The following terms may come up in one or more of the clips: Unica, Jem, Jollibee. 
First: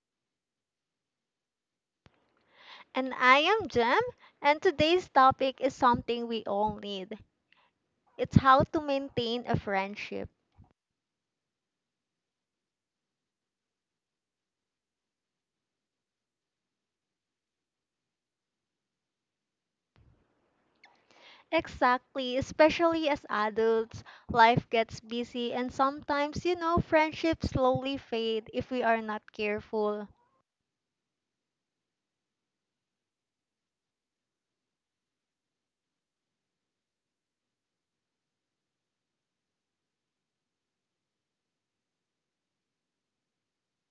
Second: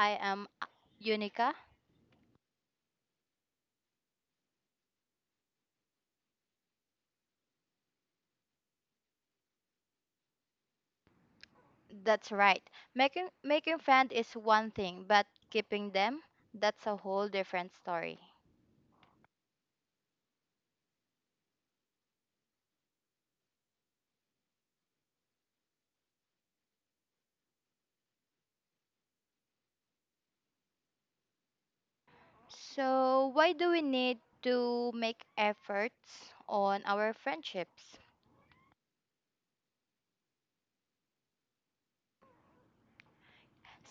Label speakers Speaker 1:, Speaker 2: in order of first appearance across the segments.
Speaker 1: I am Unica.
Speaker 2: And I am Jem, and today's topic is something we all need. It's how to maintain a friendship.
Speaker 1: That's right. Making friends is one thing, but keeping them, that's a whole different story.
Speaker 2: Exactly, especially as adults, life gets busy and sometimes, you know, friendships slowly fade if we are not careful.
Speaker 1: So, why do we need to make efforts on our friendships?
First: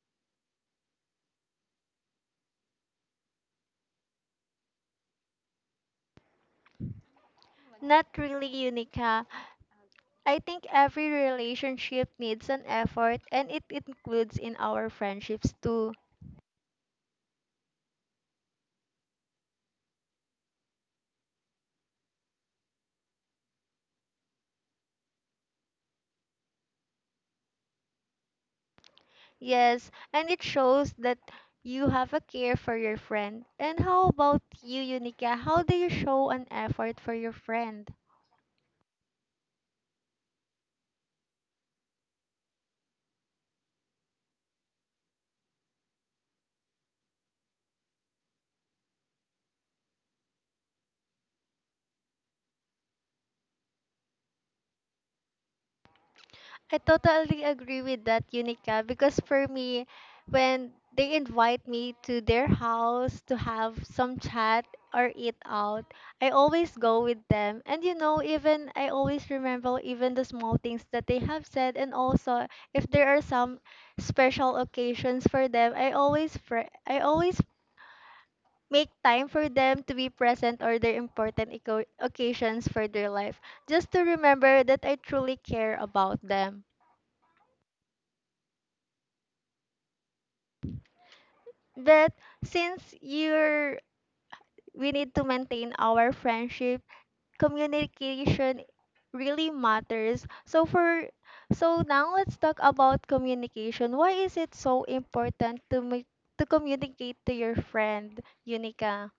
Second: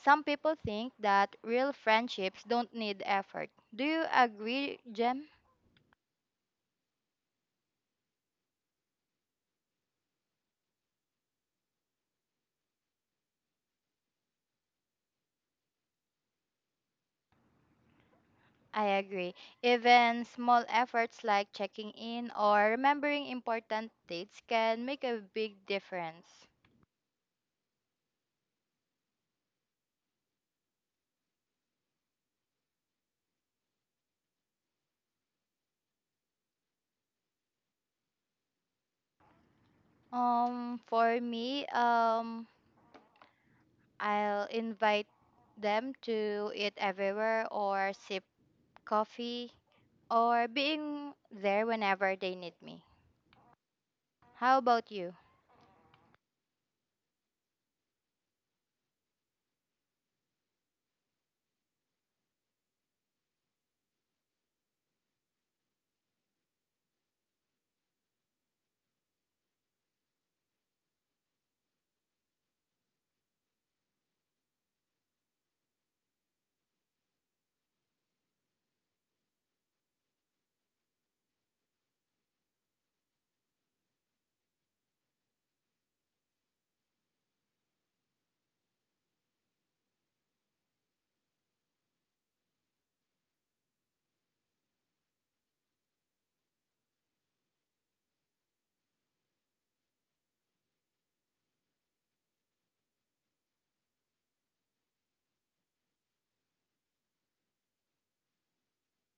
Speaker 1: Some people think that real friendships don't need effort. Do you agree, Jem?
Speaker 2: Not really, Unica. I think every relationship needs an effort and it includes in our friendships too.
Speaker 1: I agree. Even small efforts like checking in or remembering important dates can make a big difference.
Speaker 2: Yes, and it shows that you have a care for your friend. And how about you, Unica? How do you show an effort for your friend?
Speaker 1: For me, I'll invite them to eat everywhere or sip coffee or being there whenever they need me. How about you?
Speaker 2: I totally agree with that, Unica, because for me, when they invite me to their house to have some chat or eat out, I always go with them. And you know, even I always remember even the small things that they have said, and also if there are some special occasions for them, I always make time for them to be present or their occasions for their life, just to remember that I truly care about them. But since you're we need to maintain our friendship, communication really matters. So now let's talk about communication. Why is it so important to make to communicate to your friend, Unica?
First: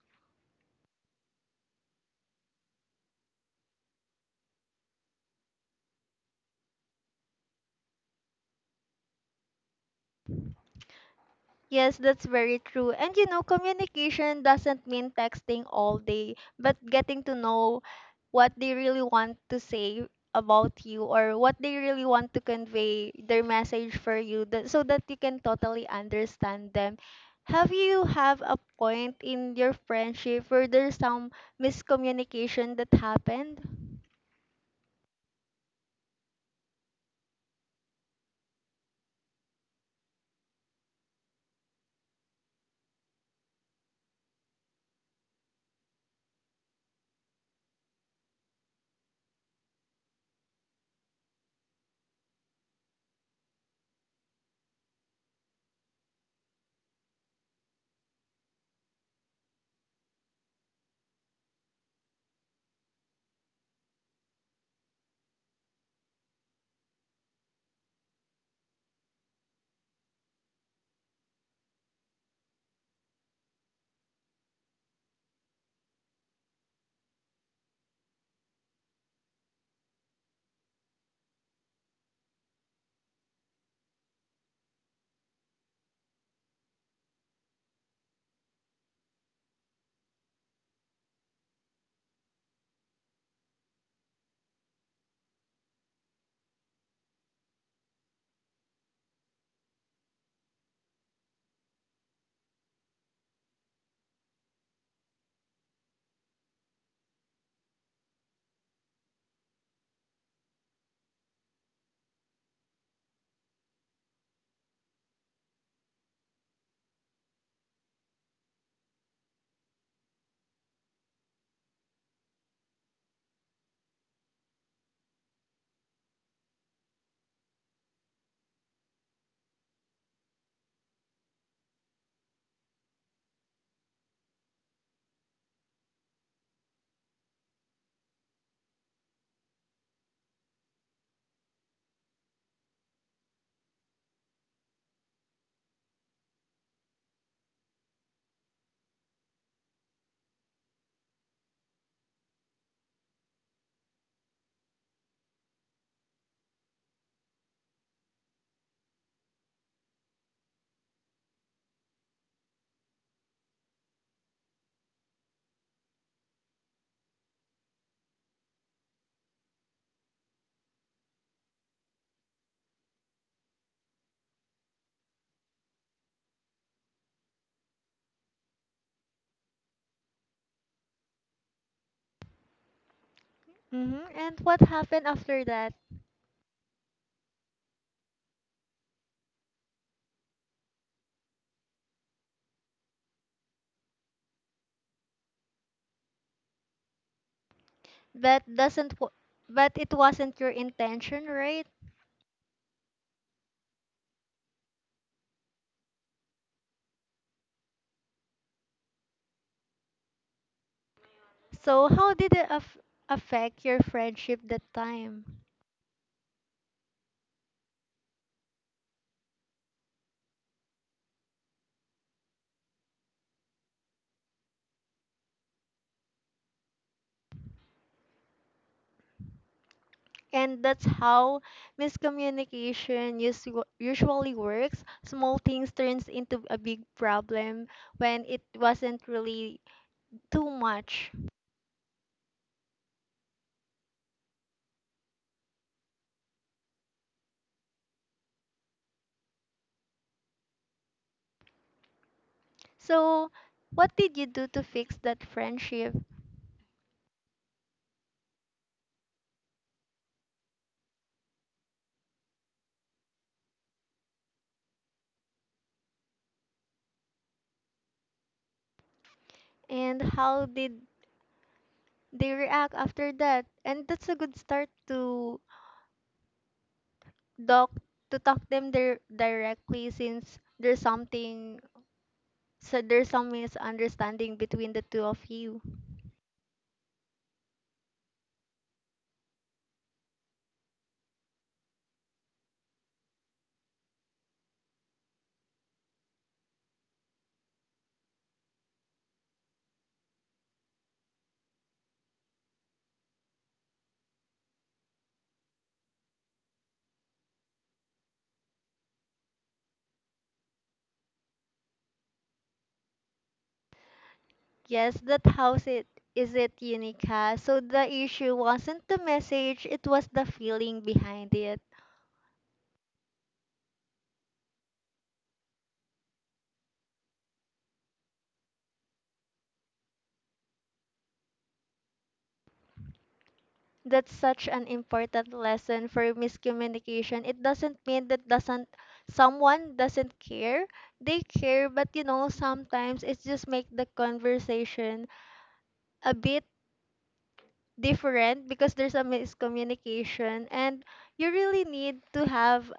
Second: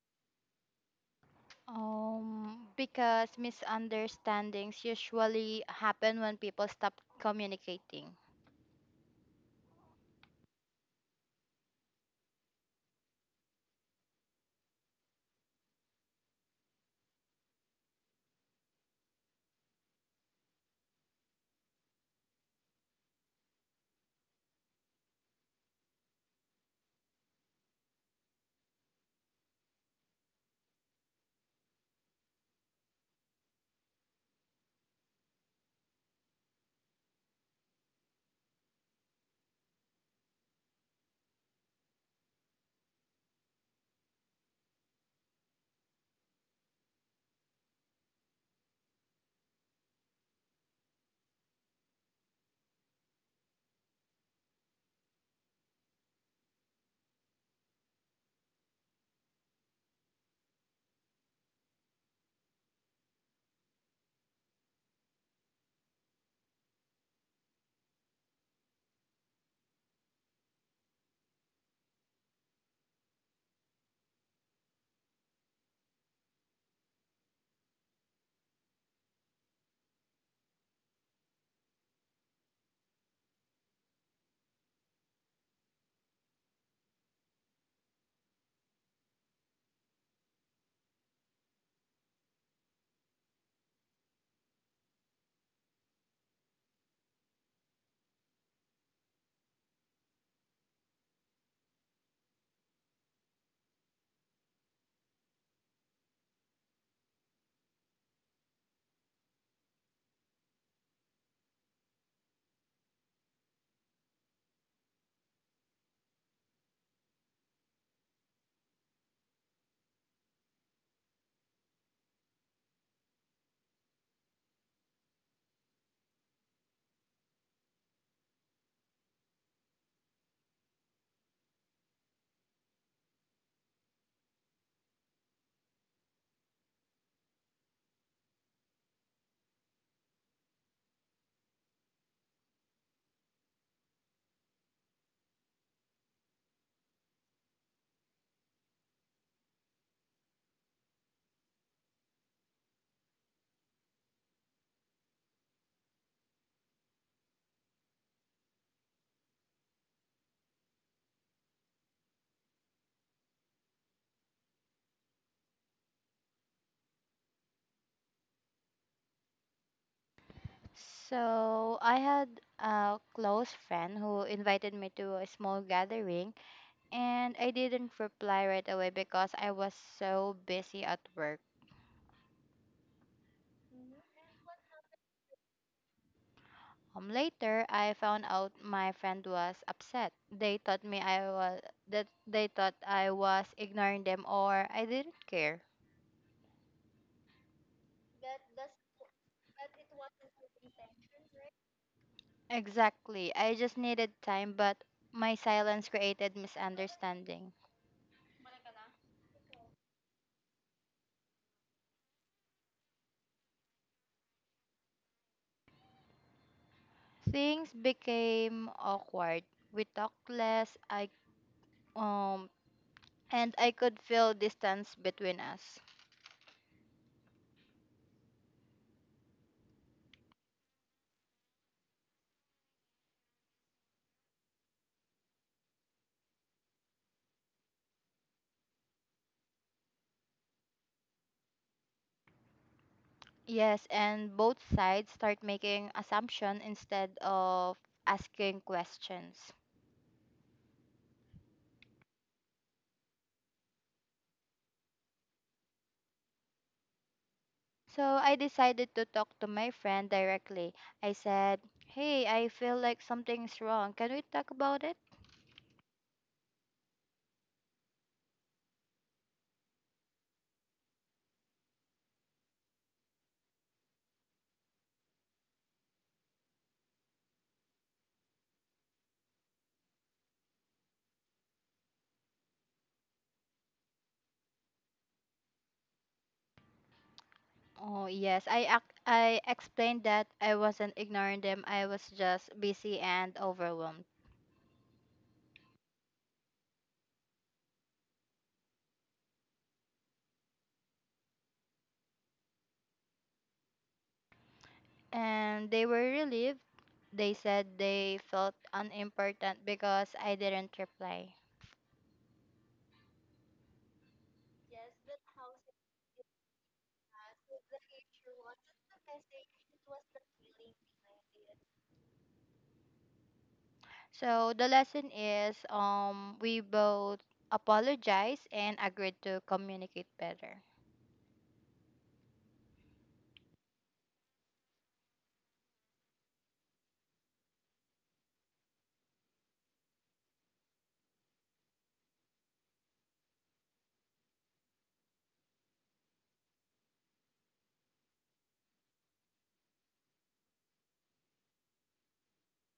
Speaker 1: Because misunderstandings usually happen when people stop communicating.
Speaker 2: Yes, that's very true. And you know, communication doesn't mean texting all day, but getting to know what they really want to say about you or what they really want to convey their message for you that, so that you can totally understand them. Have you have a point in your friendship where there's some miscommunication that happened?
Speaker 1: So I had a close friend who invited me to a small gathering, and I didn't reply right away because I was so busy at work.
Speaker 2: And what happened after that?
Speaker 1: Later, I found out my friend was upset. They thought me I was that they thought I was ignoring them or I didn't care.
Speaker 2: That doesn't wa- But it wasn't your intention, right?
Speaker 1: Exactly. I just needed time, but my silence created misunderstanding.
Speaker 2: So, how did affect your friendship that time?
Speaker 1: Things became awkward. We talked less. I um and I could feel distance between us.
Speaker 2: And that's how usually works. Small things turns into a big problem when it wasn't really too much.
Speaker 1: Yes, and both sides start making assumption instead of asking questions.
Speaker 2: So, what did you do to fix that friendship?
Speaker 1: So I decided to talk to my friend directly. I said, "Hey, I feel like something's wrong. Can we talk about it?"
Speaker 2: And how did they react after that? And that's a good start to talk talk them there directly since there's something. So there's some misunderstanding between the two of you.
Speaker 1: Oh, yes. I explained that I wasn't ignoring them. I was just busy and overwhelmed. And they were relieved. They said they felt unimportant because I didn't reply.
Speaker 2: Yes, that house it is it Unica. So the issue wasn't the message, it was the feeling behind it.
Speaker 1: So the lesson is we both apologized and agreed to communicate better.
Speaker 2: That's such an important lesson for miscommunication. It doesn't mean that doesn't someone doesn't care. They care, but you know, sometimes it's just make the conversation a bit different because there's a miscommunication and you really need to have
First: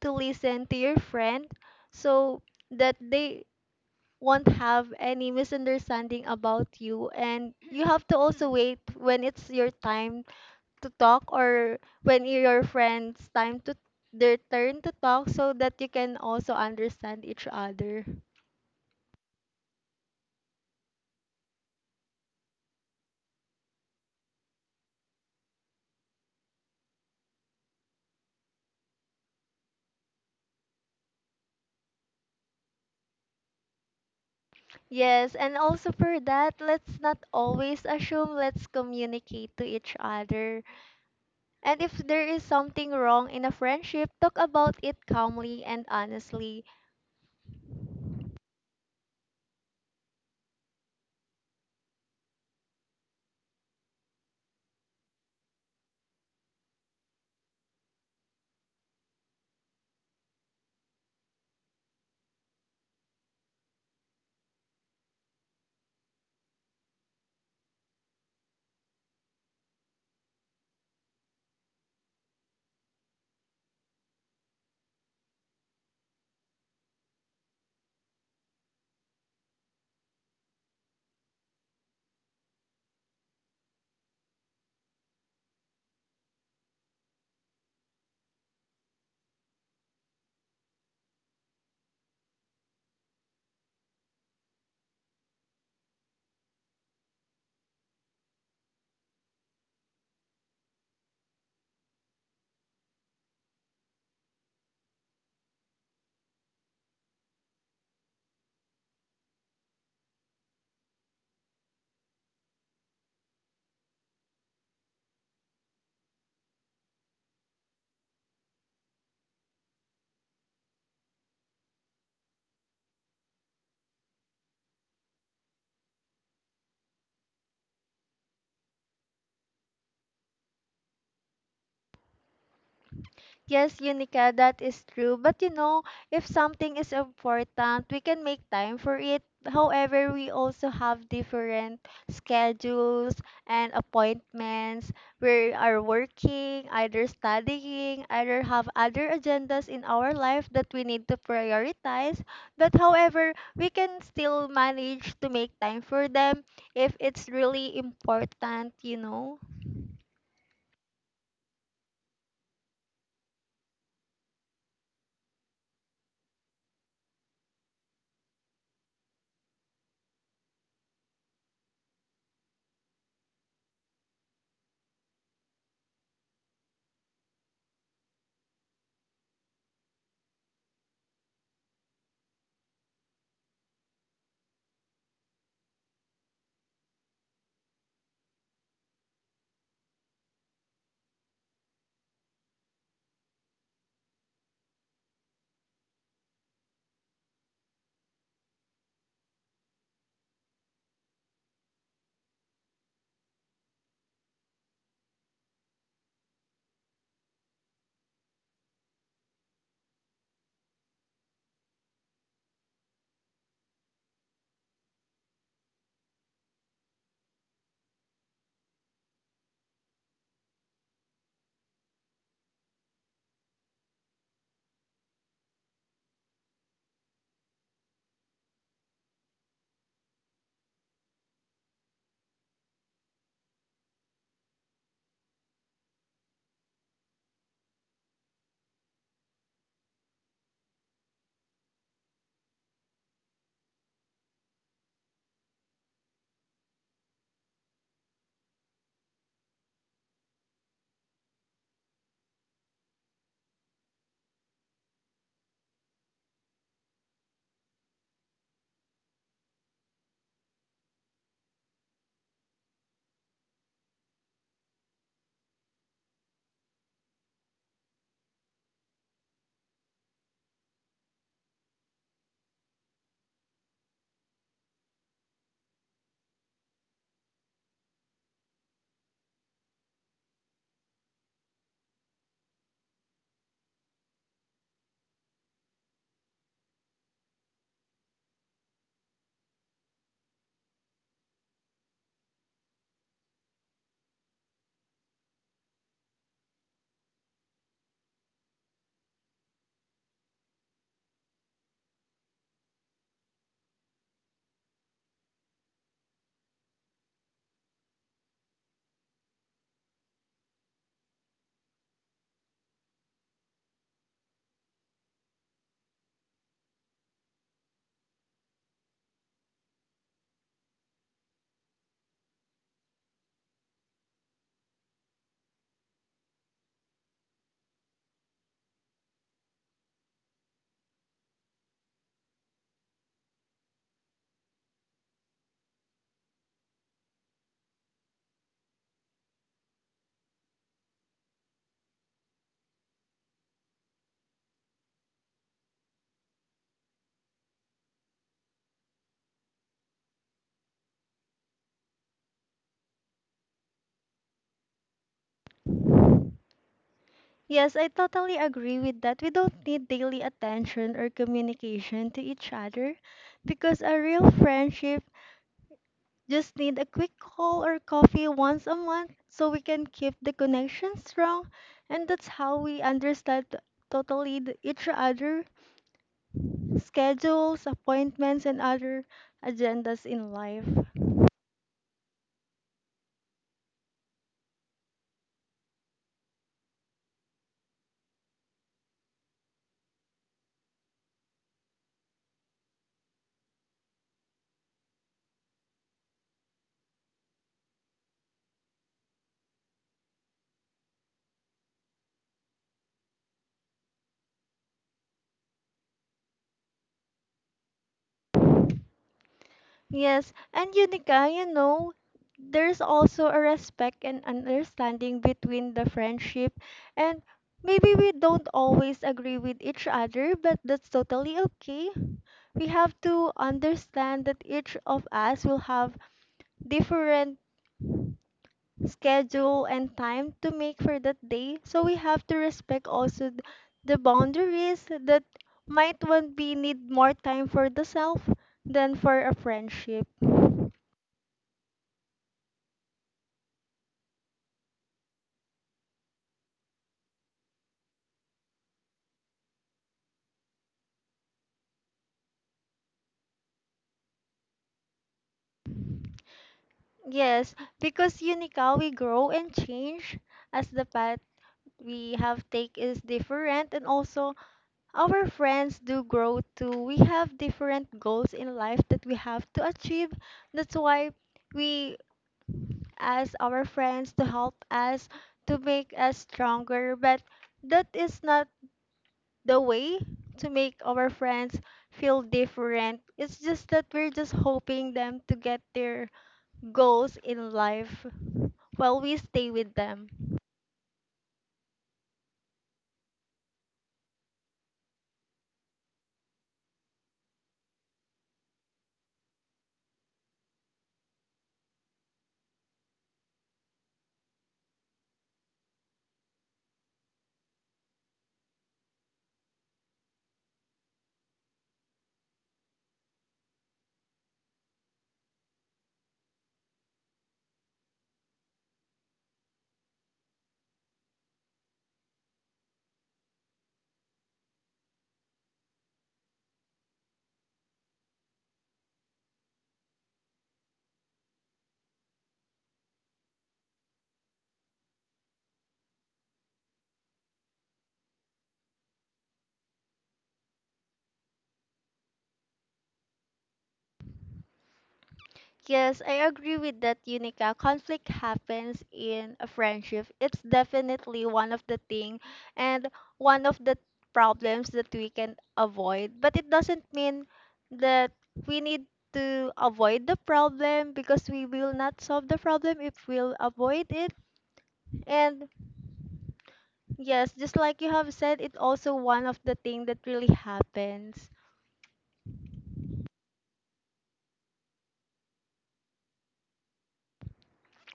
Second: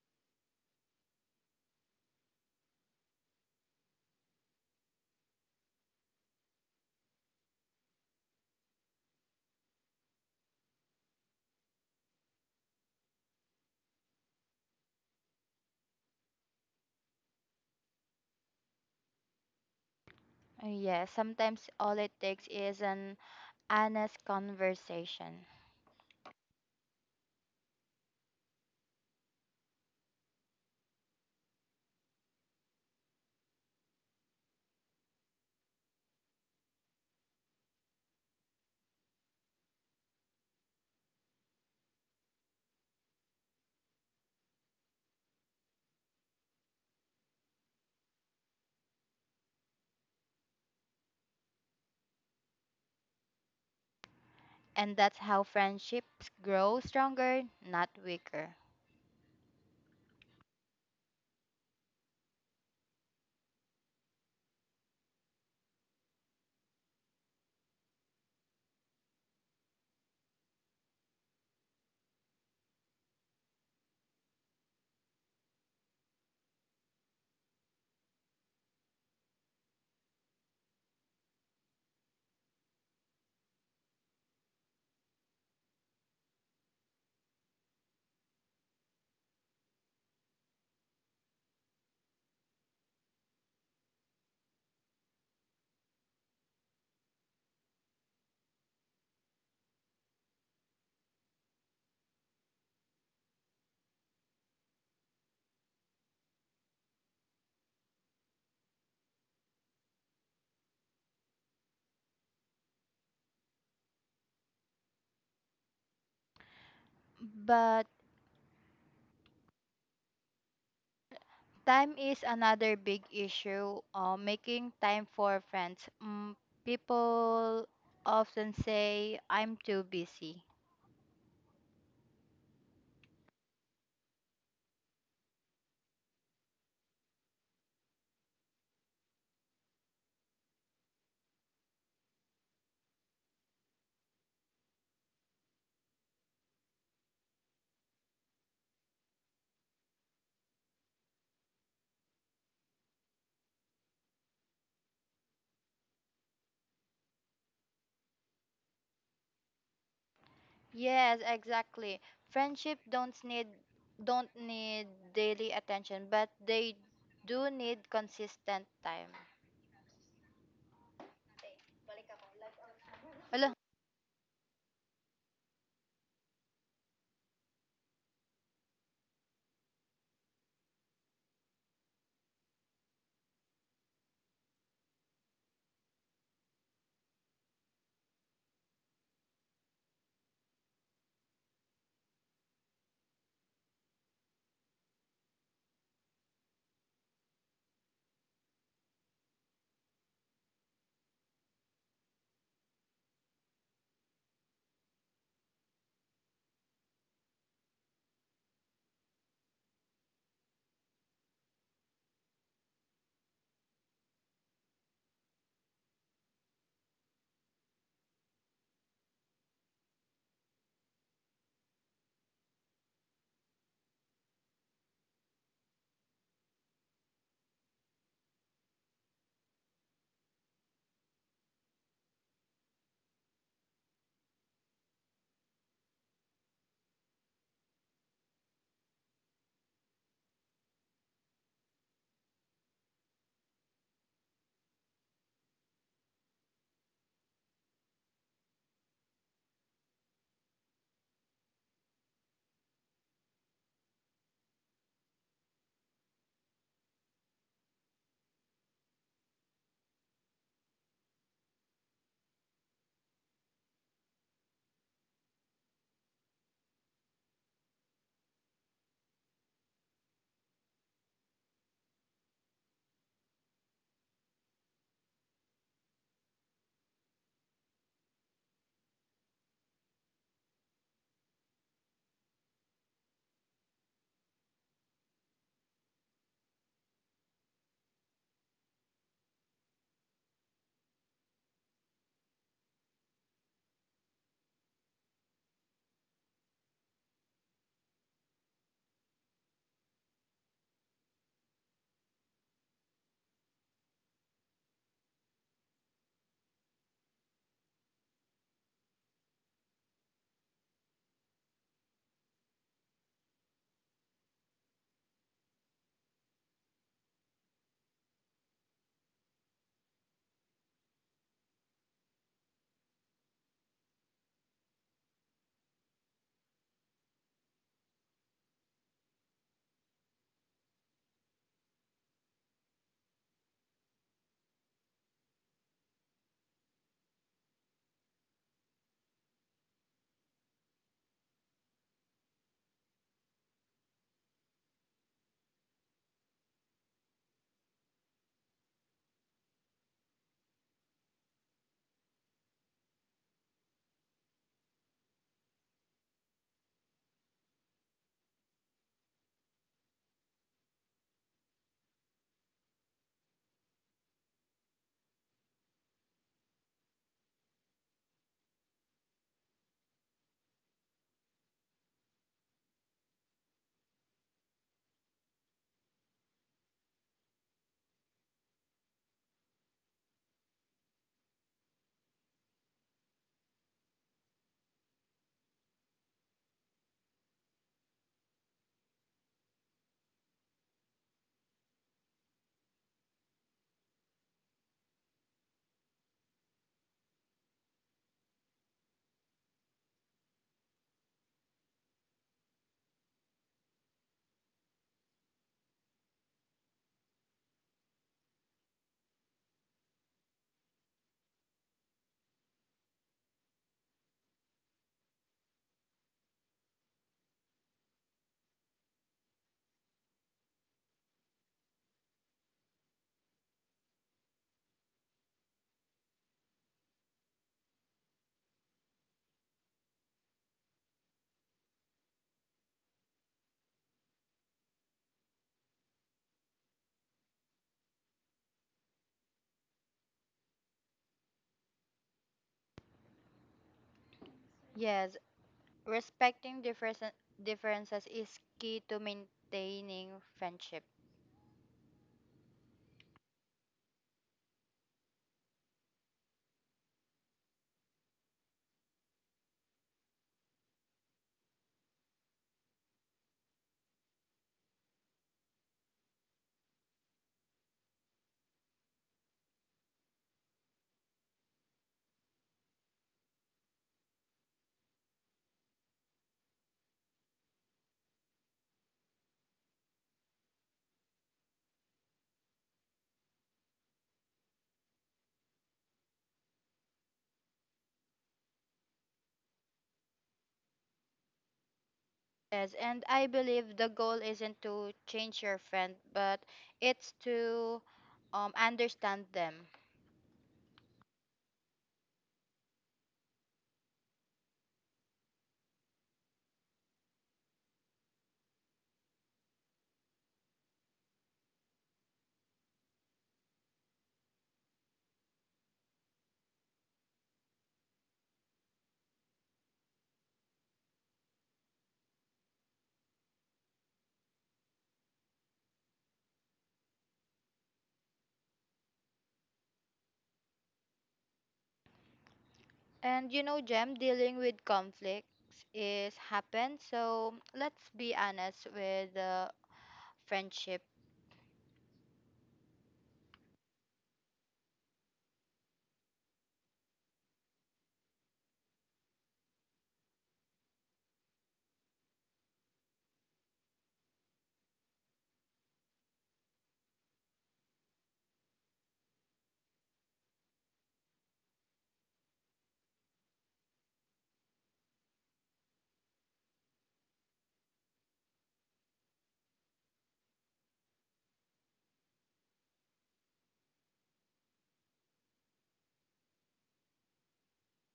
Speaker 2: to listen to your friend so that they won't have any misunderstanding about you, and you have to also wait when it's your time to talk or when your friend's time to their turn to talk so that you can also understand each other.
Speaker 1: Yeah, sometimes all it takes is an honest conversation.
Speaker 2: Yes, and also for that, let's not always assume, let's communicate to each other. And if there is something wrong in a friendship, talk about it calmly and honestly.
Speaker 1: And that's how friendships grow stronger, not weaker. But time is another big issue. Making time for friends. People often say, I'm too busy.
Speaker 2: Yes, Unica, that is true. But you know, if something is important, we can make time for it. However, we also have different schedules and appointments. We are working, either studying, either have other agendas in our life that we need to prioritize. But however, we can still manage to make time for them if it's really important, you know.
Speaker 1: Yes, exactly. Friendship don't need daily attention, but they do need consistent time. Hello.
Speaker 2: Yes, I totally agree with that. We don't need daily attention or communication to each other because a real friendship just need a quick call or coffee once a month so we can keep the connection strong, and that's how we understand totally each other schedules, appointments and other agendas in life. Yes, and Unica, you know, there's also a respect and understanding between the friendship, and maybe we don't always agree with each other, but that's totally okay. We have to understand that each of us will have different schedule and time to make for that day, so we have to respect also the boundaries that might one be need more time for the self than for a friendship.
Speaker 1: Yes, respecting differences is key to maintaining friendship.
Speaker 2: Yes, because Yunikawi grow and change as the path we have take is different and also our friends do grow too. We have different goals in life that we have to achieve. That's why we ask our friends to help us to make us stronger, but that is not the way to make our friends feel different. It's just that we're just hoping them to get their goals in life while we stay with them.
Speaker 1: Yes, and I believe the goal isn't to change your friend, but it's to understand them. And you know, Jem, dealing with conflicts is happen. So let's be honest with friendship.
Speaker 2: Yes, I agree with that, Unica. Conflict happens in a friendship. It's definitely one of the thing and one of the problems that we can avoid. But it doesn't mean that we need to avoid the problem because we will not solve the problem if we'll avoid it. And yes, just like you have said, it's also one of the thing that really happens.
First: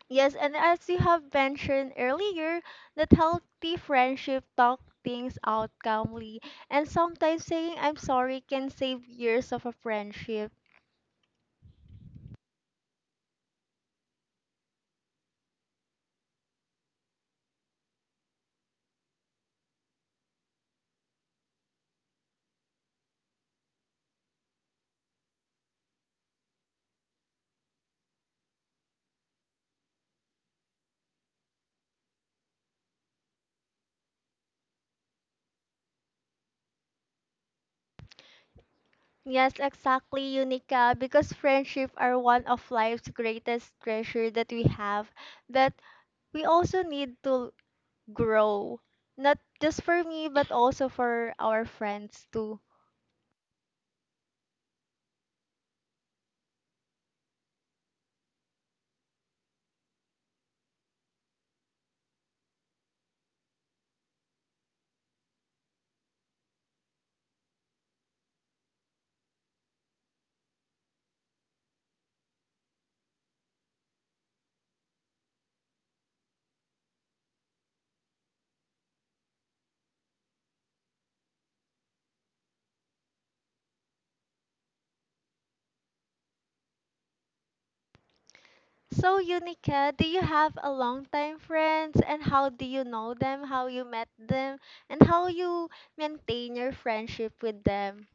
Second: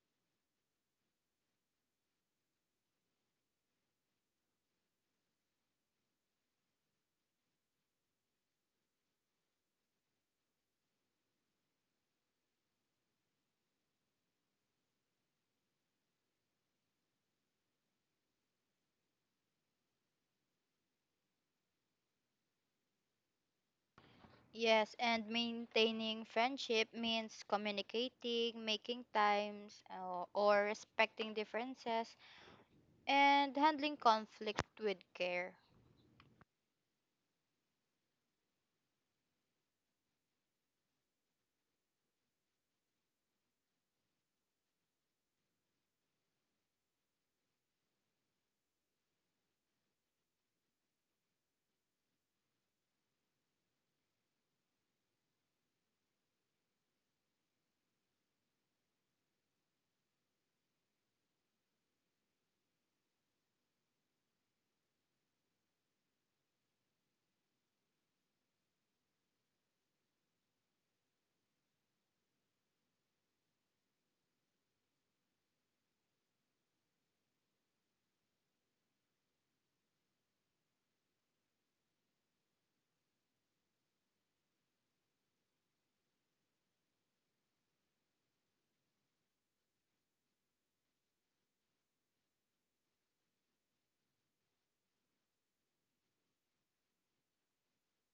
Speaker 2: Yes, and as you have mentioned earlier, that healthy friendship talk things out calmly, and sometimes saying I'm sorry can save years of a friendship.
Speaker 1: Yes, and maintaining friendship means communicating, making times, or respecting differences, and handling conflict with care.
Speaker 2: Yes, exactly, Unica, because friendship are one of life's greatest treasure that we have, but we also need to grow. Not just for me, but also for our friends too. So, Unica, do you have a long-time friends and how do you know them, how you met them, and how you maintain your friendship with them?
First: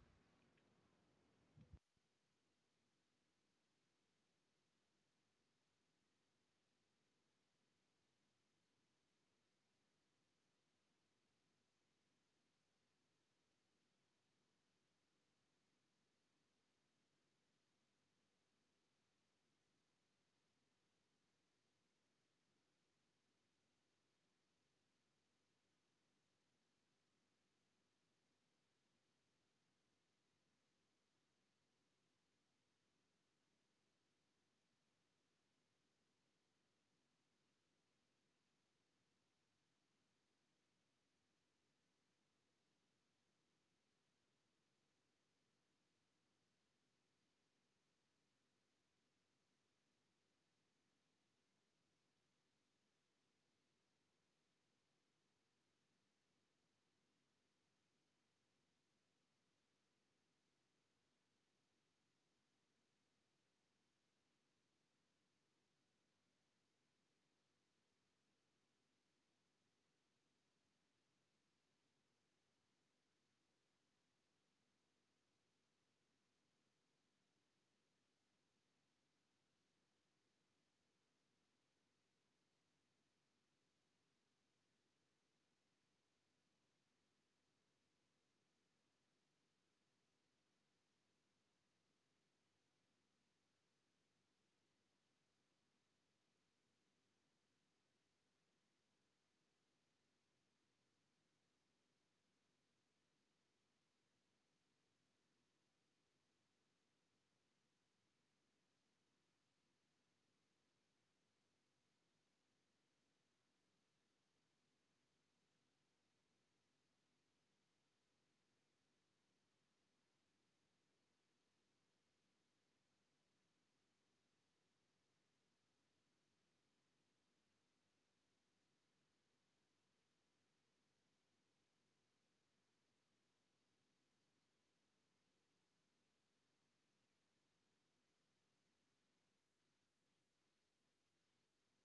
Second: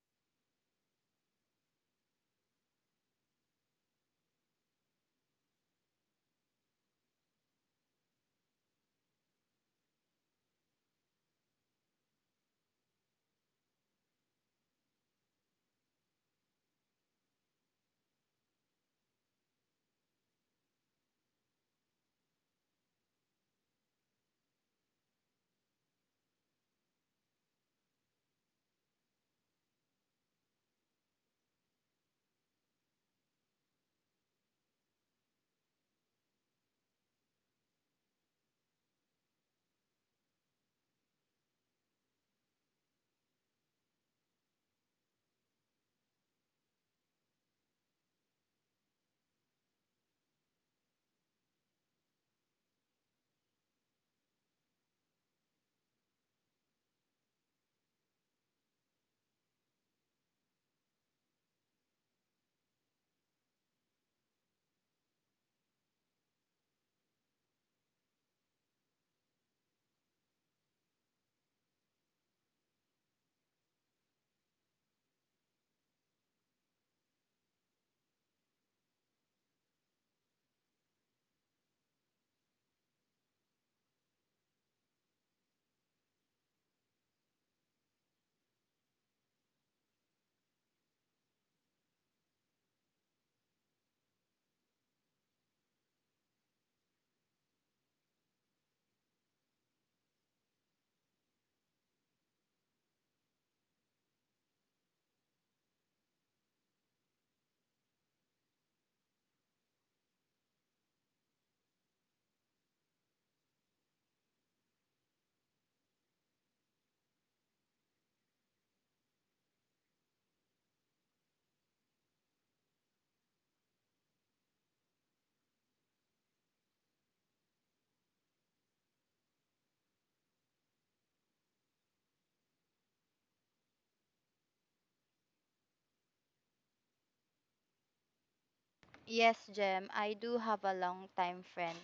Speaker 1: Yes, Jem, I do have a long time friend.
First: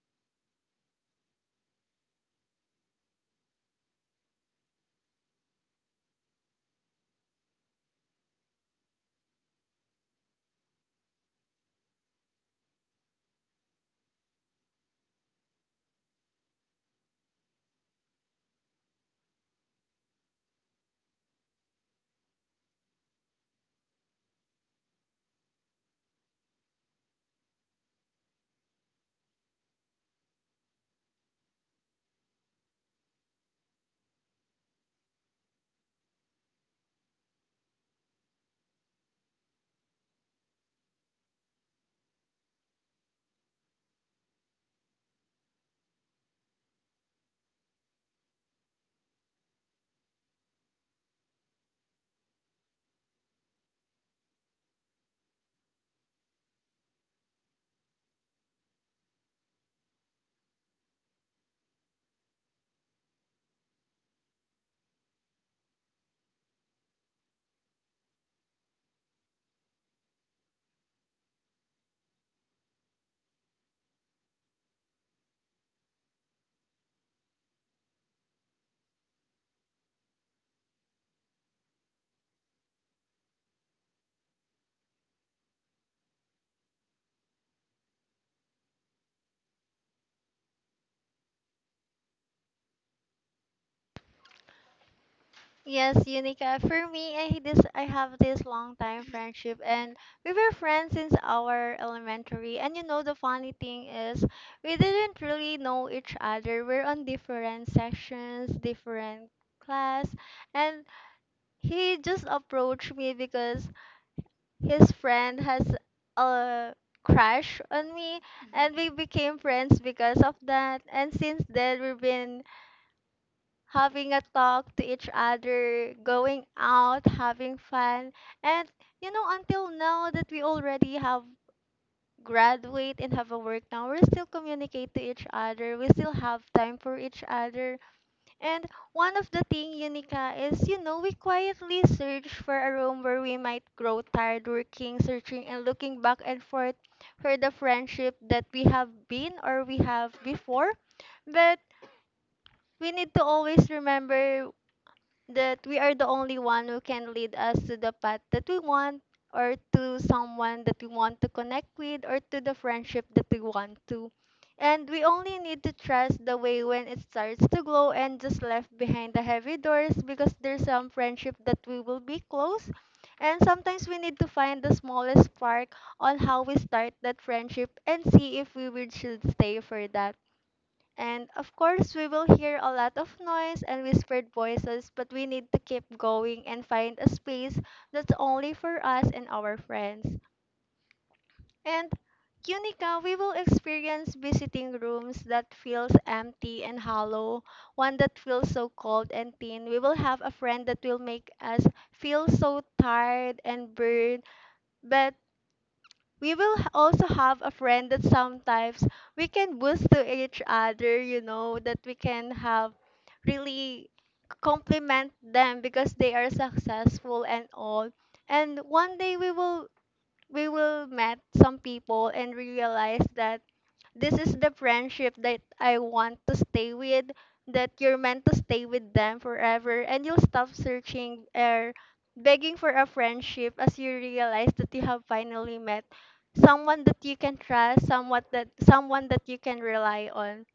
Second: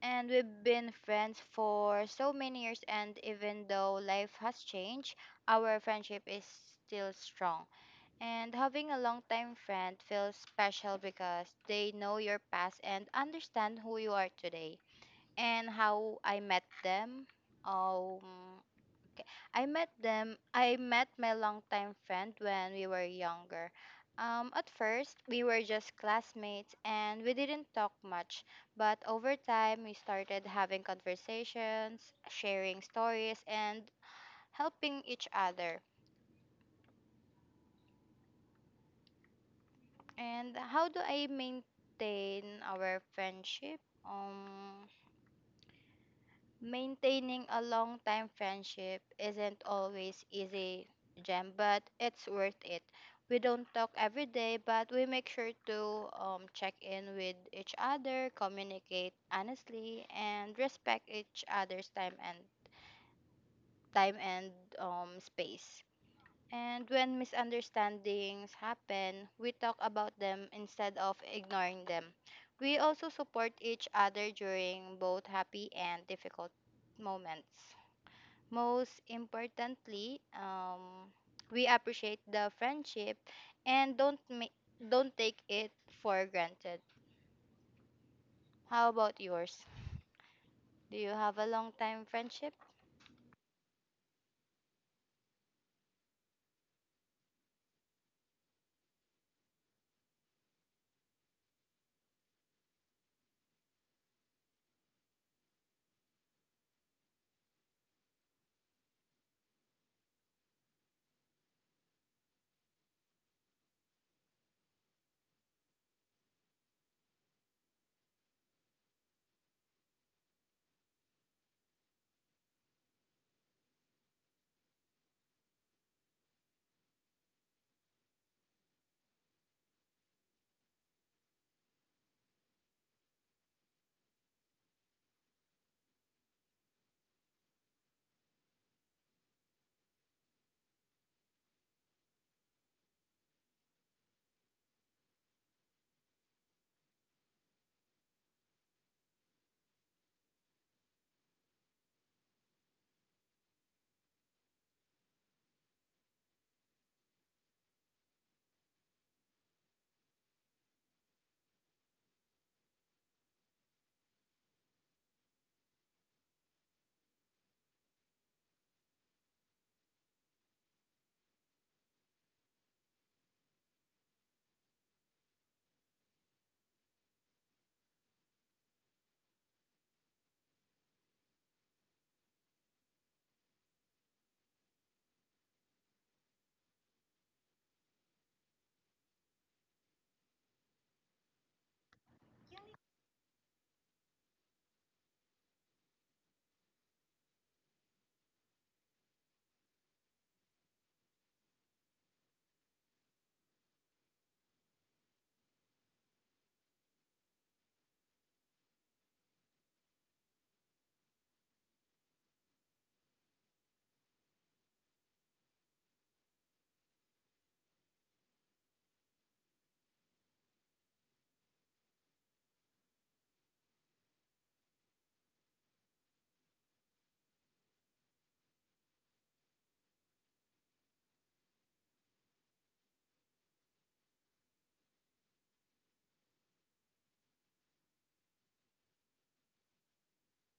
Speaker 1: And we've been friends for so many years, and even though life has changed, our friendship is still strong. And having a long time friend feels special because they know your past and understand who you are today. And how I met them. Um, Okay. I met them. I met my longtime friend when we were younger. At first, we were just classmates and we didn't talk much. But over time, we started having conversations, sharing stories, and helping each other. And how do I maintain our friendship? Maintaining a long time friendship isn't always easy, Jem, but it's worth it. We don't talk every day, but we make sure to check in with each other, communicate honestly, and respect each other's time and space. And when misunderstandings happen, we talk about them instead of ignoring them. We also support each other during both happy and difficult moments. Most importantly, we appreciate the friendship and don't take it for granted. How about yours? Do you have a long time friendship?
Speaker 2: Yes, Unica. For me, I have this long-time friendship and we were friends since our elementary. And you know the funny thing is we didn't really know each other. We're on different sections, different class, and he just approached me because his friend has a crush on me, and we became friends because of that. And since then we've been having a talk to each other, going out, having fun. And you know, until now that we already have graduate and have a work now, we still communicate to each other, we still have time for each other. And one of the thing, Unica, is you know, we quietly search for a room where we might grow tired working, searching and looking back and forth for the friendship that we have been or we have before. But we need to always remember that we are the only one who can lead us to the path that we want, or to someone that we want to connect with, or to the friendship that we want to. And we only need to trust the way when it starts to glow and just left behind the heavy doors because there's some friendship that we will be close. And sometimes we need to find the smallest spark on how we start that friendship and see if we would should stay for that. And of course, we will hear a lot of noise and whispered voices, but we need to keep going and find a space that's only for us and our friends. And Unica, we will experience visiting rooms that feels empty and hollow, one that feels so cold and thin. We will have a friend that will make us feel so tired and burned, but we will also have a friend that sometimes we can boost to each other, you know, that we can have really compliment them because they are successful and all. And one day we will met some people and realize that this is the friendship that I want to stay with, that you're meant to stay with them forever, and you'll stop searching or begging for a friendship as you realize that you have finally met someone that you can trust, someone that you can rely on.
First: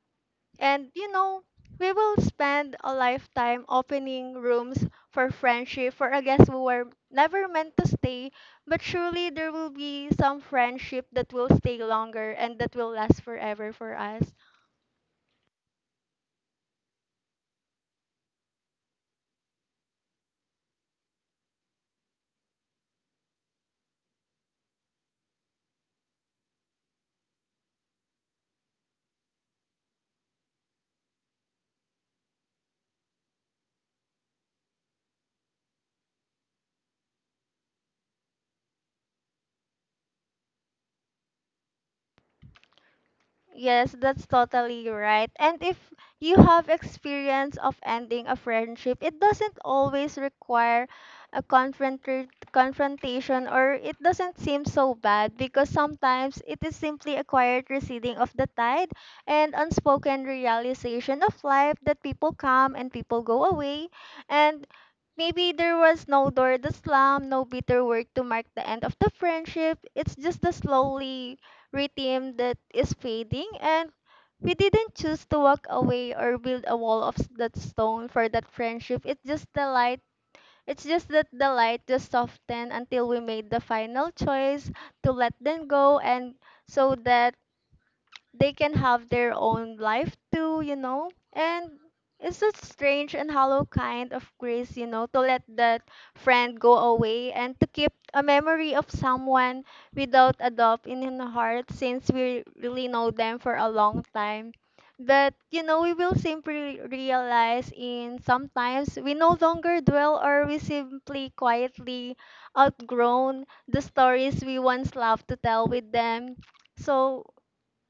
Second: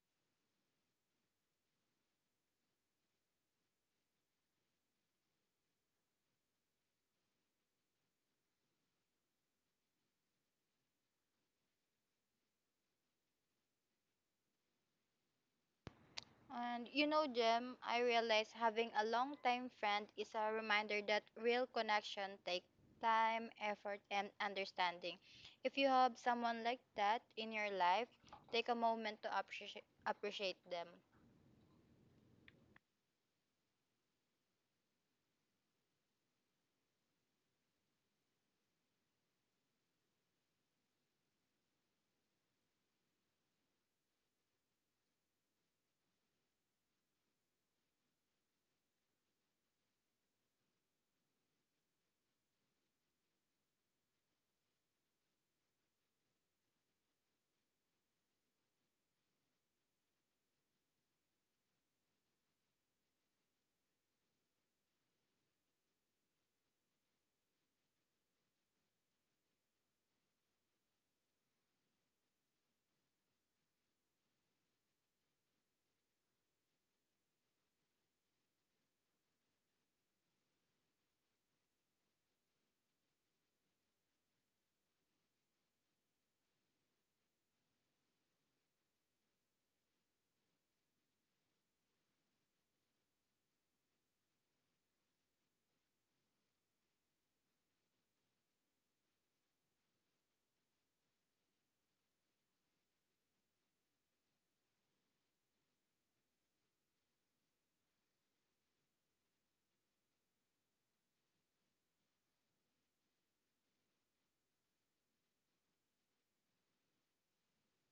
Speaker 2: And you know, we will spend a lifetime opening rooms for friendship for I guess we were never meant to stay, but surely there will be some friendship that will stay longer and that will last forever for us.
Speaker 1: And you know, Jem, I realize having a long time friend is a reminder that real connection takes time, effort, and understanding. If you have someone like that in your life, take a moment to appreciate them.
Speaker 2: Yes, that's totally right. And if you have experience of ending a friendship, it doesn't always require a confrontation, or it doesn't seem so bad because sometimes it is simply a quiet receding of the tide and unspoken realization of life that people come and people go away, and maybe there was no door to slam, no bitter word to mark the end of the friendship. It's just the slowly rhythm that is fading, and we didn't choose to walk away or build a wall of that stone for that friendship. It's just the light. It's just that the light just softened until we made the final choice to let them go, and so that they can have their own life too, you know? And it's a strange and hollow kind of grace, you know, to let that friend go away and to keep a memory of someone without a doubt in the heart since we really know them for a long time. But you know, we will simply realize in sometimes we no longer dwell, or we simply quietly outgrown the stories we once loved to tell with them. So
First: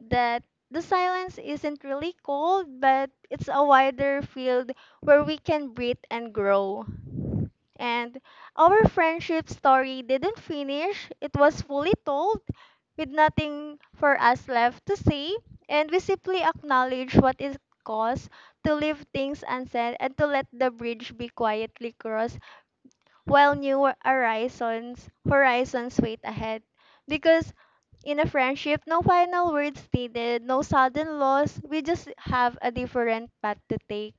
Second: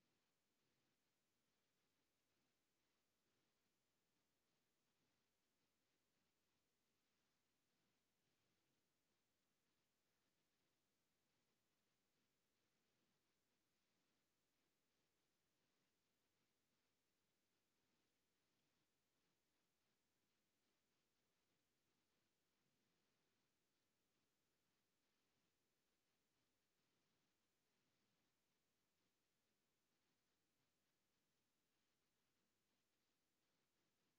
Speaker 2: that the silence isn't really cold, but it's a wider field where we can breathe and grow. And our friendship story didn't finish, it was fully told with nothing for us left to say. And we simply acknowledge what it costs to leave things unsaid and to let the bridge be quietly crossed while new horizons wait ahead, because in a friendship no final words needed, no sudden loss, we just have a different path to take.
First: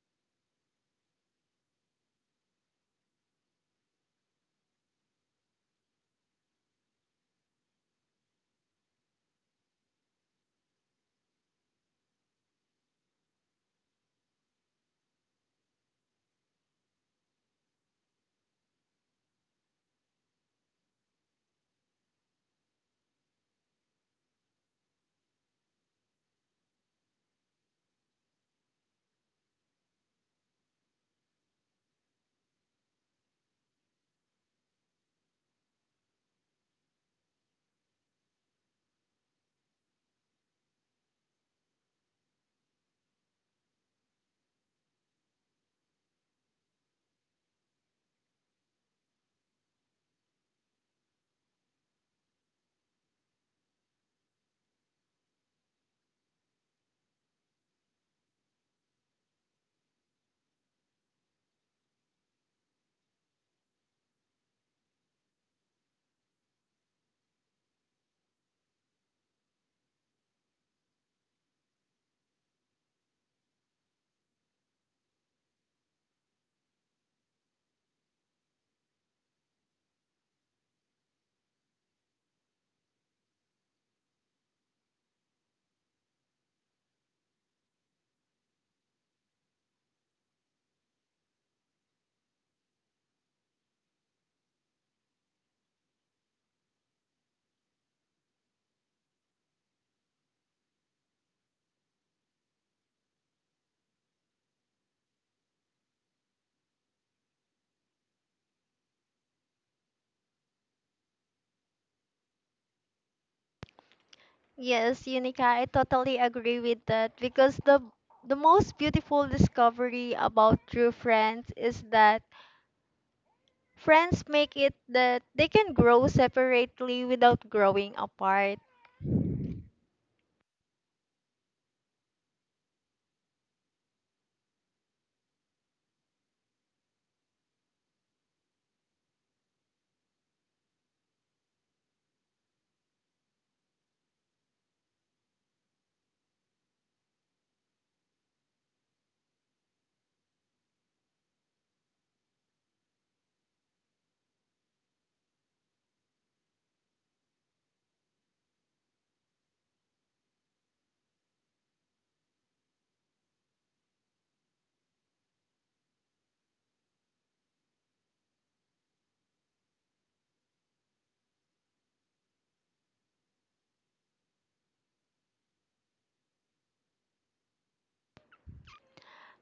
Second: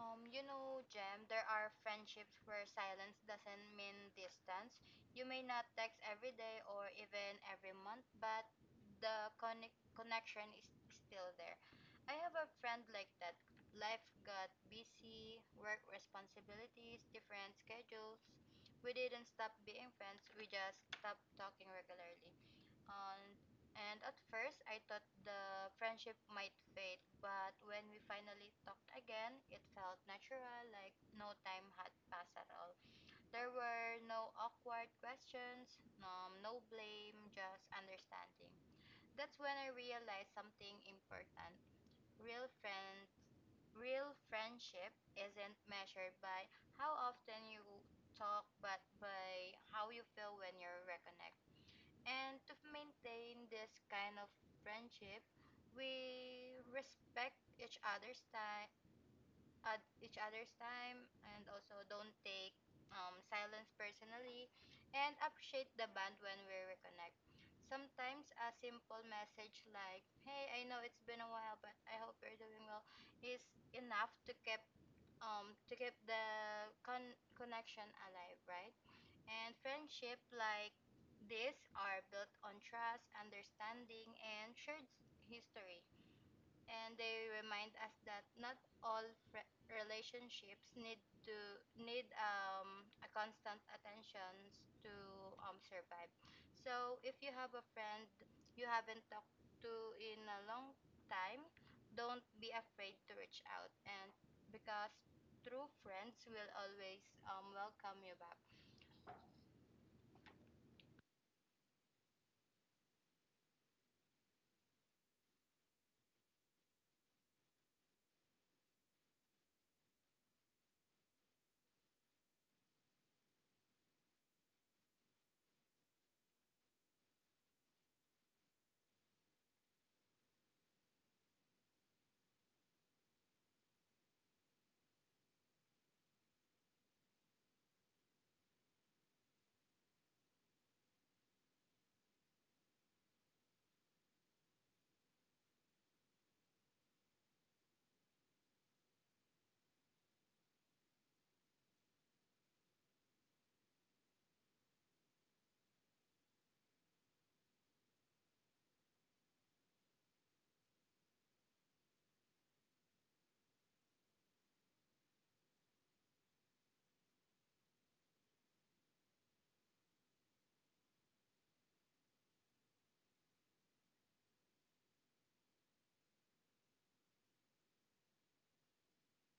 Speaker 1: You know, Jem, there are friendships where silence doesn't mean distance. You may not text every day or even every month, but the connection is still there. I have a friend like that. Life got busy, work responsibilities, different schedules. We didn't stop being friends, we just stopped talking regularly. And and at first, I thought the friendship might fade, but when we finally talked again, it felt natural, like no time had passed at all. There were no awkward questions, no blame, just understanding. That's when I realized something important. Real friends, Real friendship isn't measured by how often you talk, but by how you feel when you're reconnected. And to maintain this kind of friendship, we respect each other's time, at each other's time, and also don't take silence personally, and appreciate the bond when we reconnect. Sometimes a simple message like "Hey, I know it's been a while, but I hope you're doing well" is enough to keep the connection alive, right? And friendship like this are built on trust, understanding, and shared history, and they remind us that not all relationships to need a constant attention to survive. So if you have a friend you haven't talked to in a long time, don't be afraid to reach out and because true friends will always welcome you back.
Speaker 2: Yes, Unica, I totally agree with that because the most beautiful discovery about true friends is that friends make it that they can grow separately without growing apart.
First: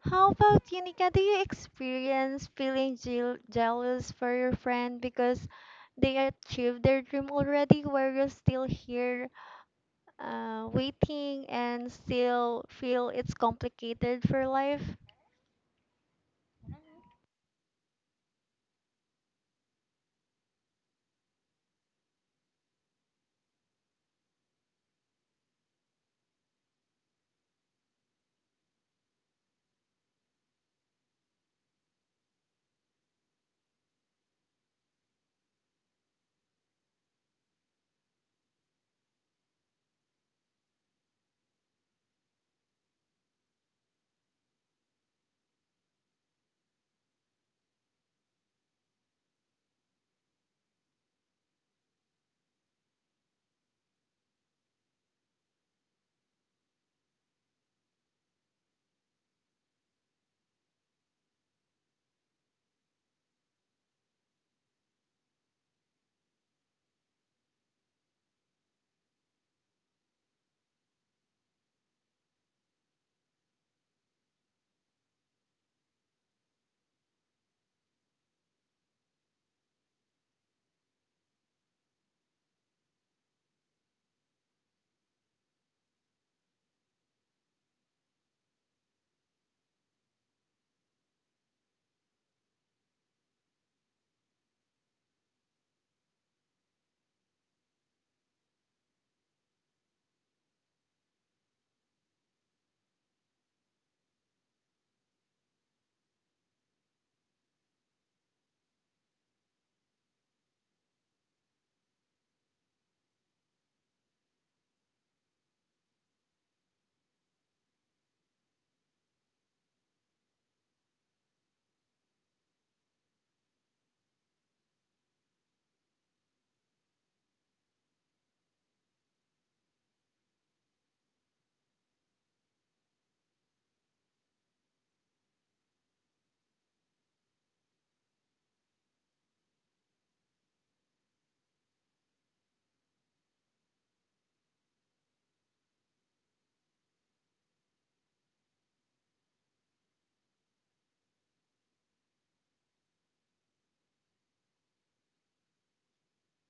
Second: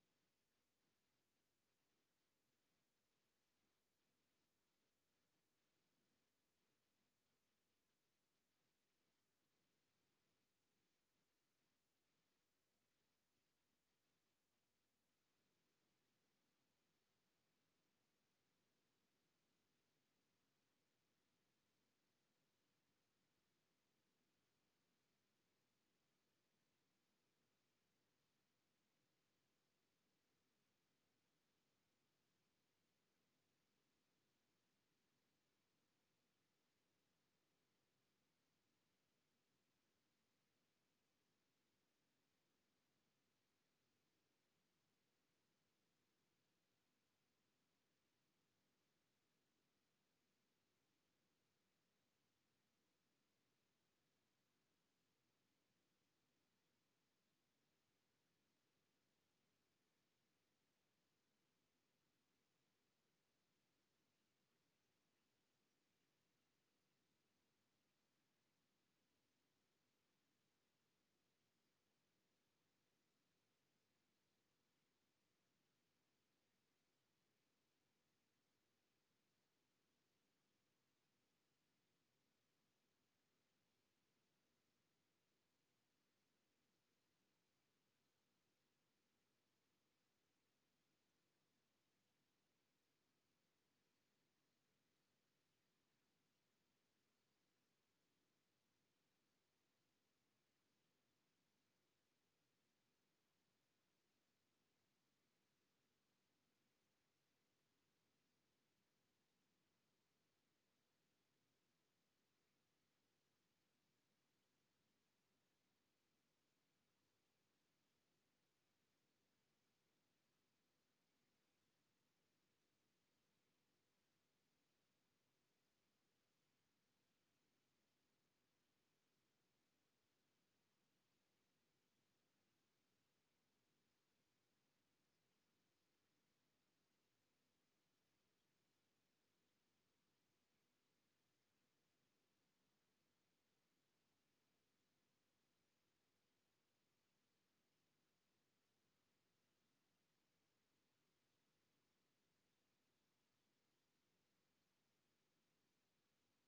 Speaker 2: How about you, Nika? Do you experience feeling jealous for your friend because they achieved their dream already, where you're still here waiting and still feel it's complicated for life?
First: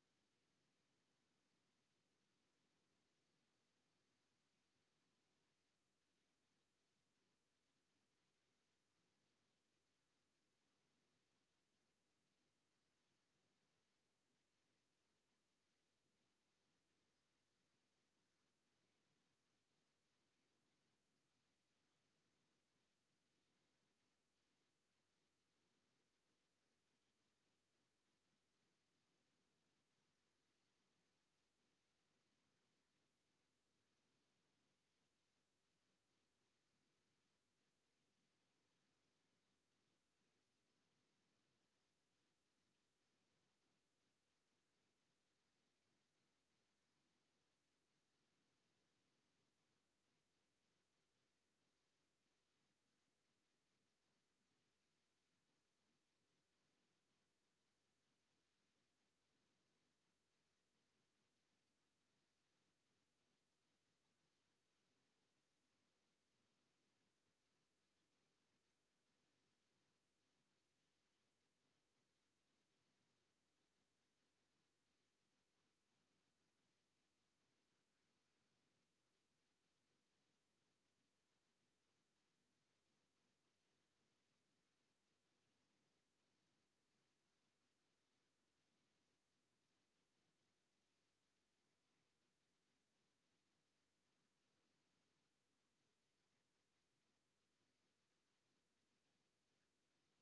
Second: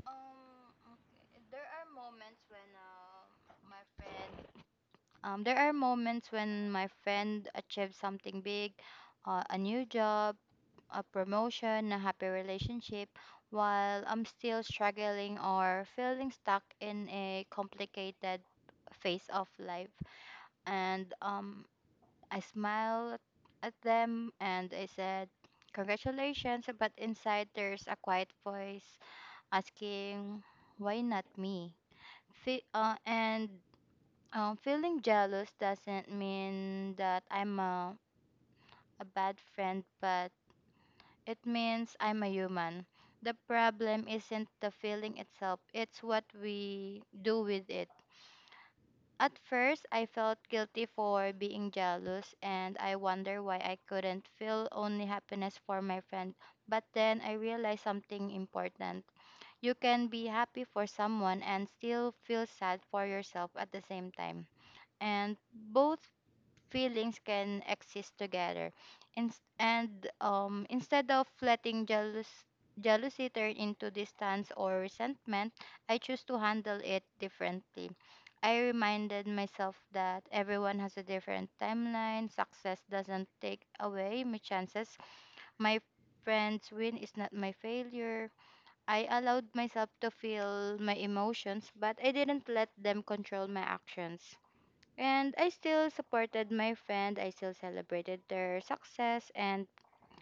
Speaker 1: Um, okay. My friend there are moments when my friend achieves something big, a new job, a promotion, a happy relationship, while I'm still struggling or feeling stuck in a complicated phase of life. And I smile at them and I said, Congratulations, but inside there's a quiet voice asking, Why not me? Fe- and Feeling jealous doesn't mean that I'm a bad friend, but it means I'm a human. The problem isn't the feeling itself, it's what we do with it. At first, I felt guilty for being jealous, and I wonder why I couldn't feel only happiness for my friend. But then I realized something important. You can be happy for someone and still feel sad for yourself at the same time, and both feelings can exist together. In, and Instead of jealousy turn into distance or resentment, I choose to handle it differently. I reminded myself that everyone has a different timeline. Success doesn't take away my chances. My friend's win is not my failure. I allowed myself to feel my emotions, but I didn't let them control my actions. And I still supported my friend. I still celebrated their success. And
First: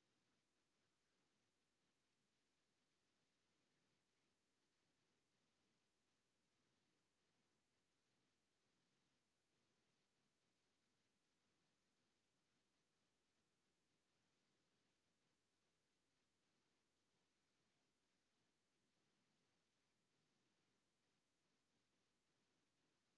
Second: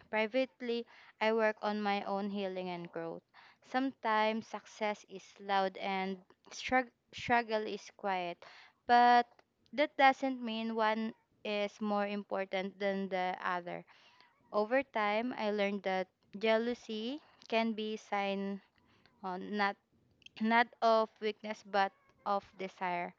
Speaker 1: privately, I work on my own healing and growth. Sometimes success is loud and struggle is quiet. But that doesn't mean one is more important than the other. Over time, I learned that jealousy can be sign on not of weakness but of desire.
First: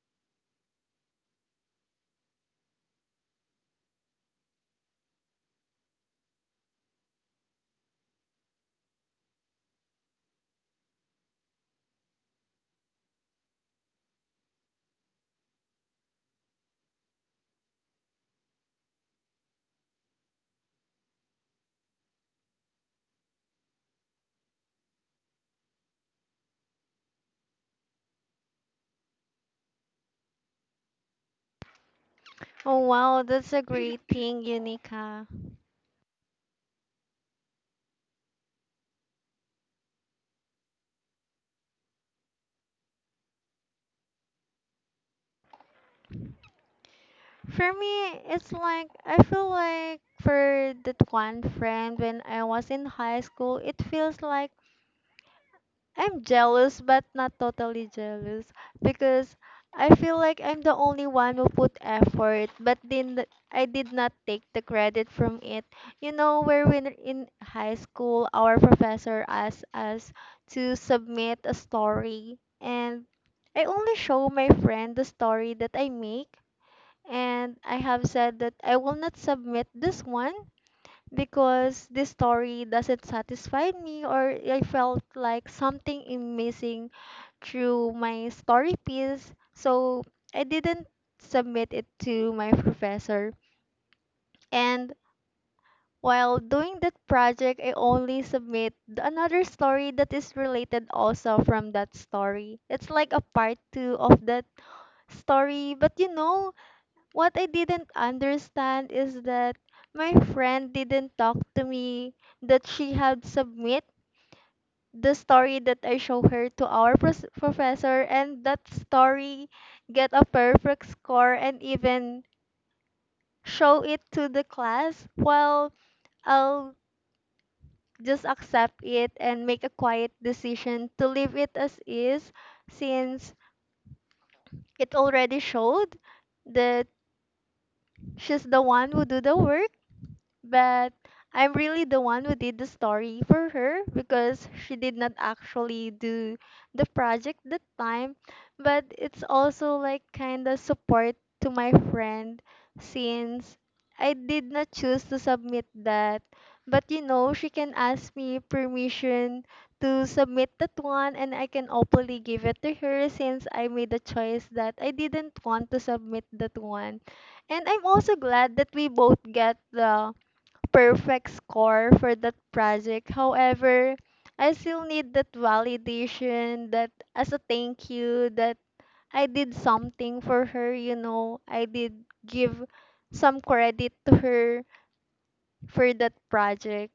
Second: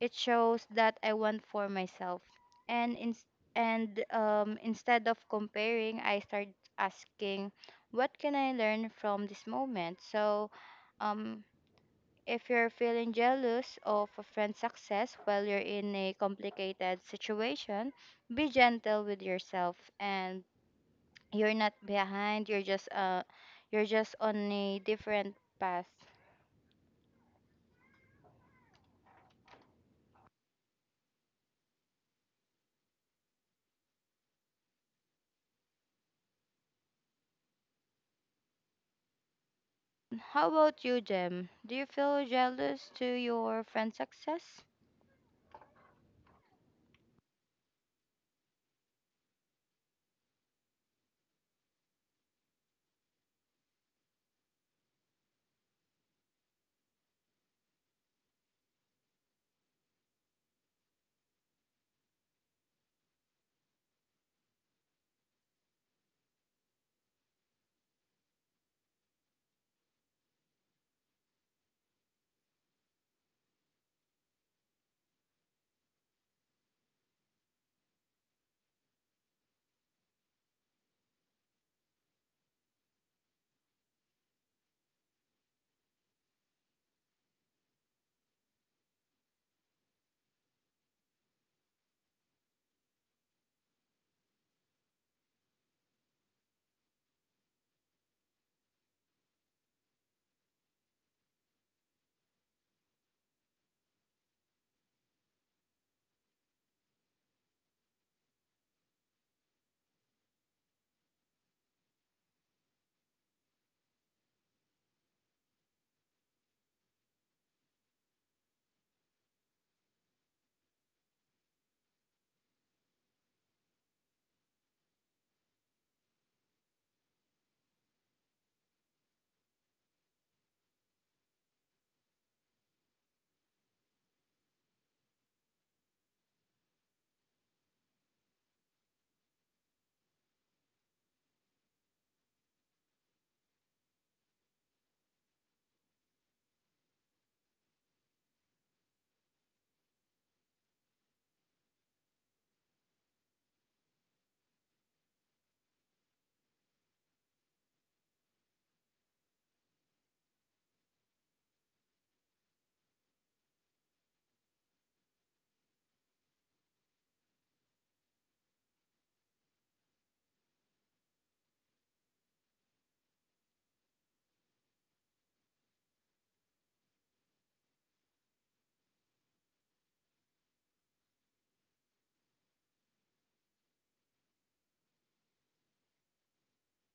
Speaker 1: It shows that I want for myself. And Instead of comparing, I start asking, what can I learn from this moment? So, um, if you're feeling jealous of a friend's success while you're in a complicated situation, be gentle with yourself, and you're not behind. You're just on a different path.
Speaker 2: Oh, wow, that's a great thing, Unica.
Speaker 1: How about you, Jem? Do you feel jealous to your friend's success?
Speaker 2: For me, it's like I feel like for that one friend when I was in high school, it feels like I'm jealous, but not totally jealous because I feel like I'm the only one who put effort, but then I did not take the credit from it. You know, where when in high school, our professor asked us to submit a story, and I only show my friend the story that I make, and I have said that I will not submit this one because this story doesn't satisfy me or I felt like something is missing through my story piece. So I didn't submit it to my professor. And while doing that project, I only submit another story that is related also from that story. It's like a part two of that story, but you know, what I didn't understand is that my friend didn't talk to me that she had submit the story that I show her to our professor, and that story get a perfect score and even show it to the class, while I'll just accept it and make a quiet decision to leave it as is since it already showed that she's the one who do the work, but I'm really the one who did the story for her because she did not actually do the project that time. But it's also like kind of support to my friend since I did not choose to submit that. But you know, she can ask me permission to submit that one and I can openly give it to her since I made a choice that I didn't want to submit that one. And I'm also glad that we both get the perfect score for that project. However, I still need that validation that, as a thank you, that I did something for her, you know. I did give some credit to her for that project.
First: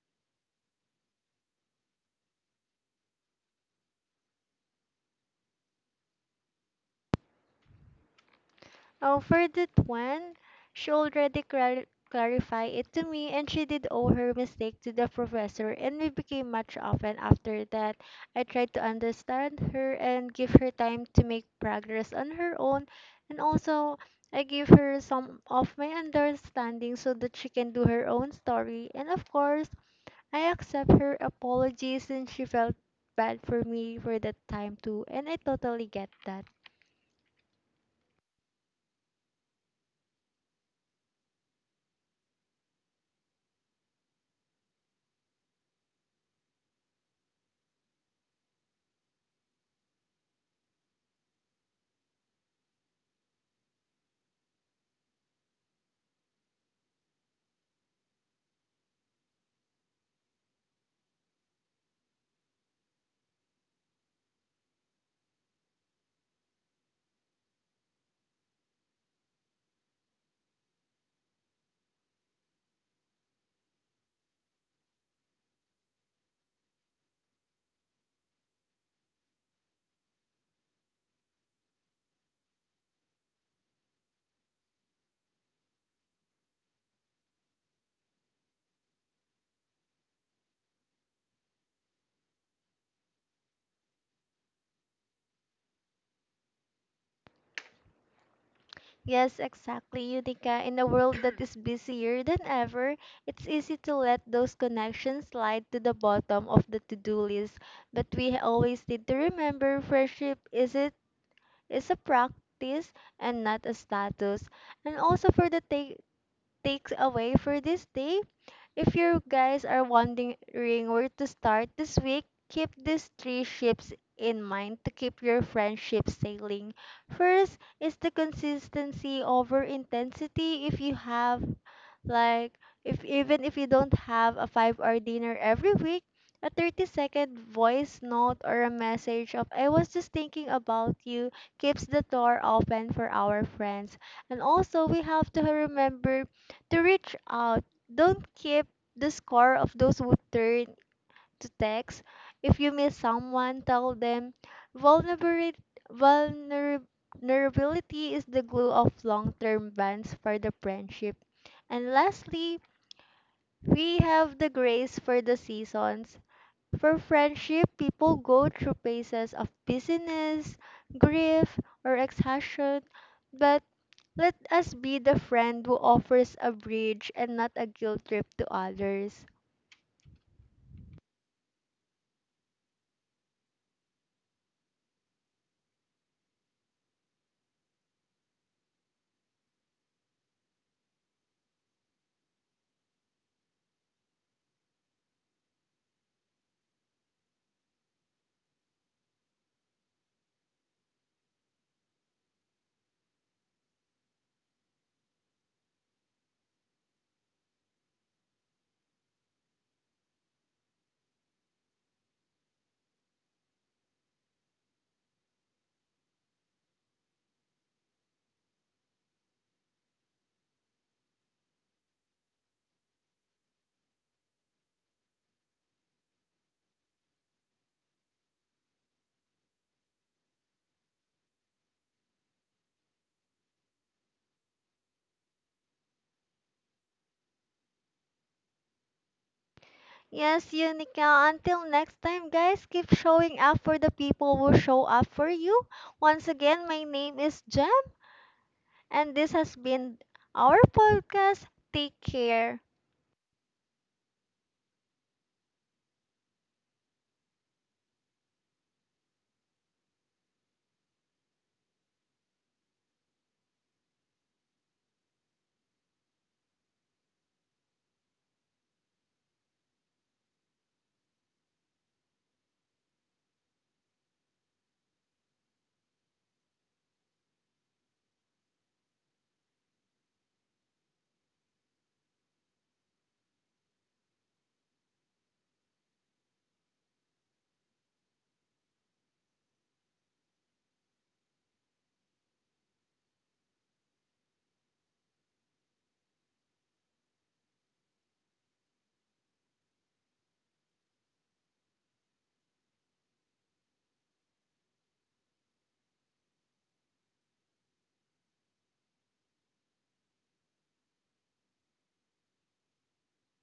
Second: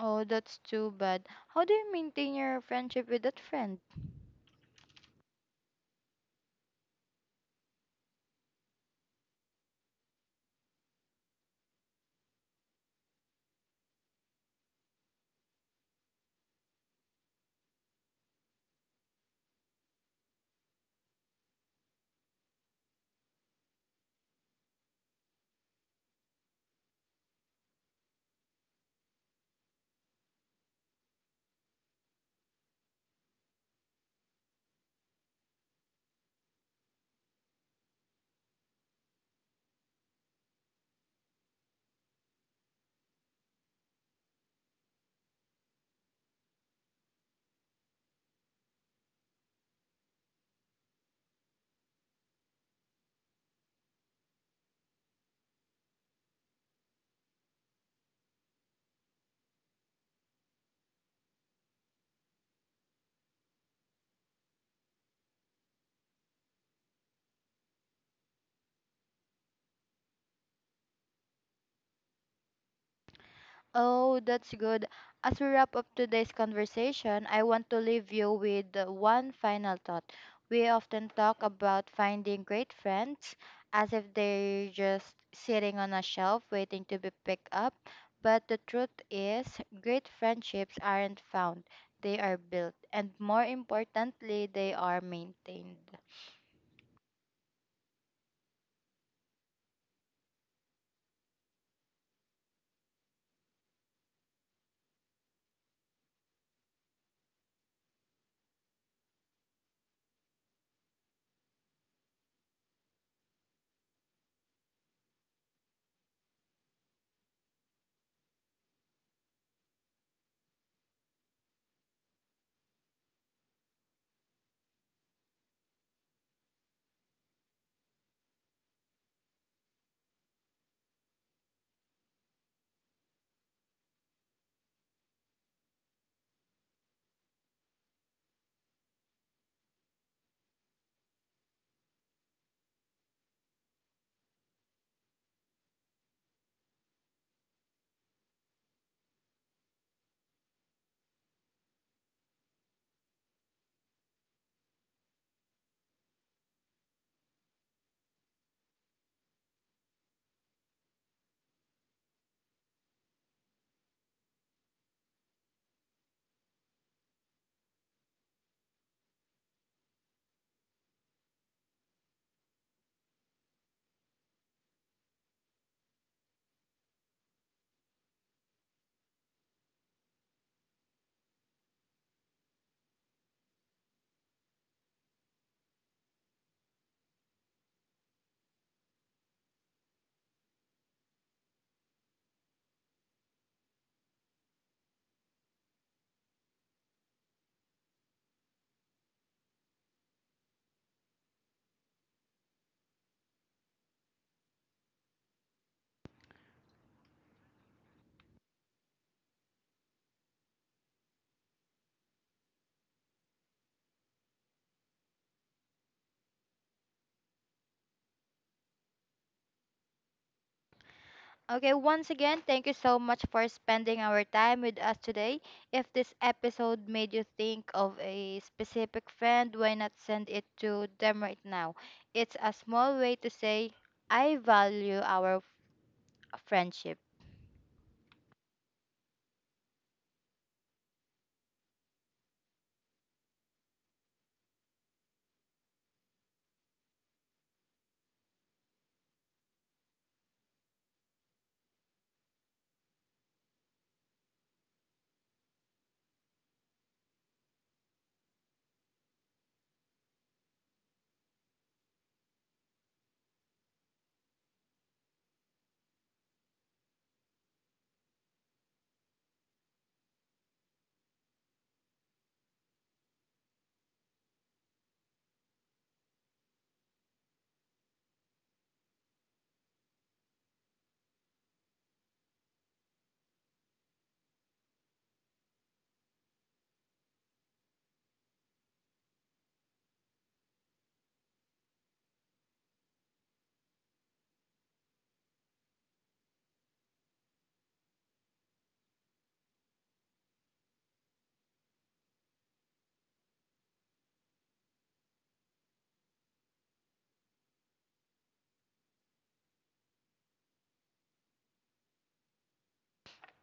Speaker 1: Oh, that's too bad. How do you maintain your friendship with that friend?
Speaker 2: Oh, for that one, she already clarified it to me and she did owe her mistake to the professor and we became much often after that. I tried to understand her and give her time to make progress on her own and also I gave her some of my understanding so that she can do her own story and of course I accept her apology since she felt bad for me for that time too and I totally get that.
Speaker 1: Oh, that's good. As we wrap up today's conversation, I want to leave you with one final thought. We often talk about finding great friends as if they're just sitting on a shelf waiting to be picked up, but the truth is, great friendships aren't found, they are built, and more importantly, they are maintained.
Speaker 2: Yes, exactly, Unica. In a world that is busier than ever, it's easy to let those connections slide to the bottom of the to-do list. But we always need to remember friendship is a practice and not a status. And also for the takes away for this day, if you guys are wondering where to start this week, keep these three ships in mind to keep your friendship sailing. First is the consistency over intensity. If you have like if even if you don't have a 5-hour dinner every week, a 30-second voice note or a message of "I was just thinking about you" keeps the door open for our friends. And also we have to remember to reach out. Don't keep the score of those who turn to text. If you miss someone, tell them. Vulnerability vulnerability is the glue of long term bonds for the friendship. And lastly, we have the grace for the seasons. For friendship, people go through phases of busyness, grief, or exhaustion. But let us be the friend who offers a bridge and not a guilt trip to others.
Speaker 1: Okay, once again, thank you so much for spending our time with us today. If this episode made you think of a specific friend, why not send it to them right now? It's a small way to say, I value our friendship.
Speaker 2: Yes, Unica. Until next time, guys, keep showing up for the people who show up for you. Once again, my name is Jem, and this has been our podcast. Take care.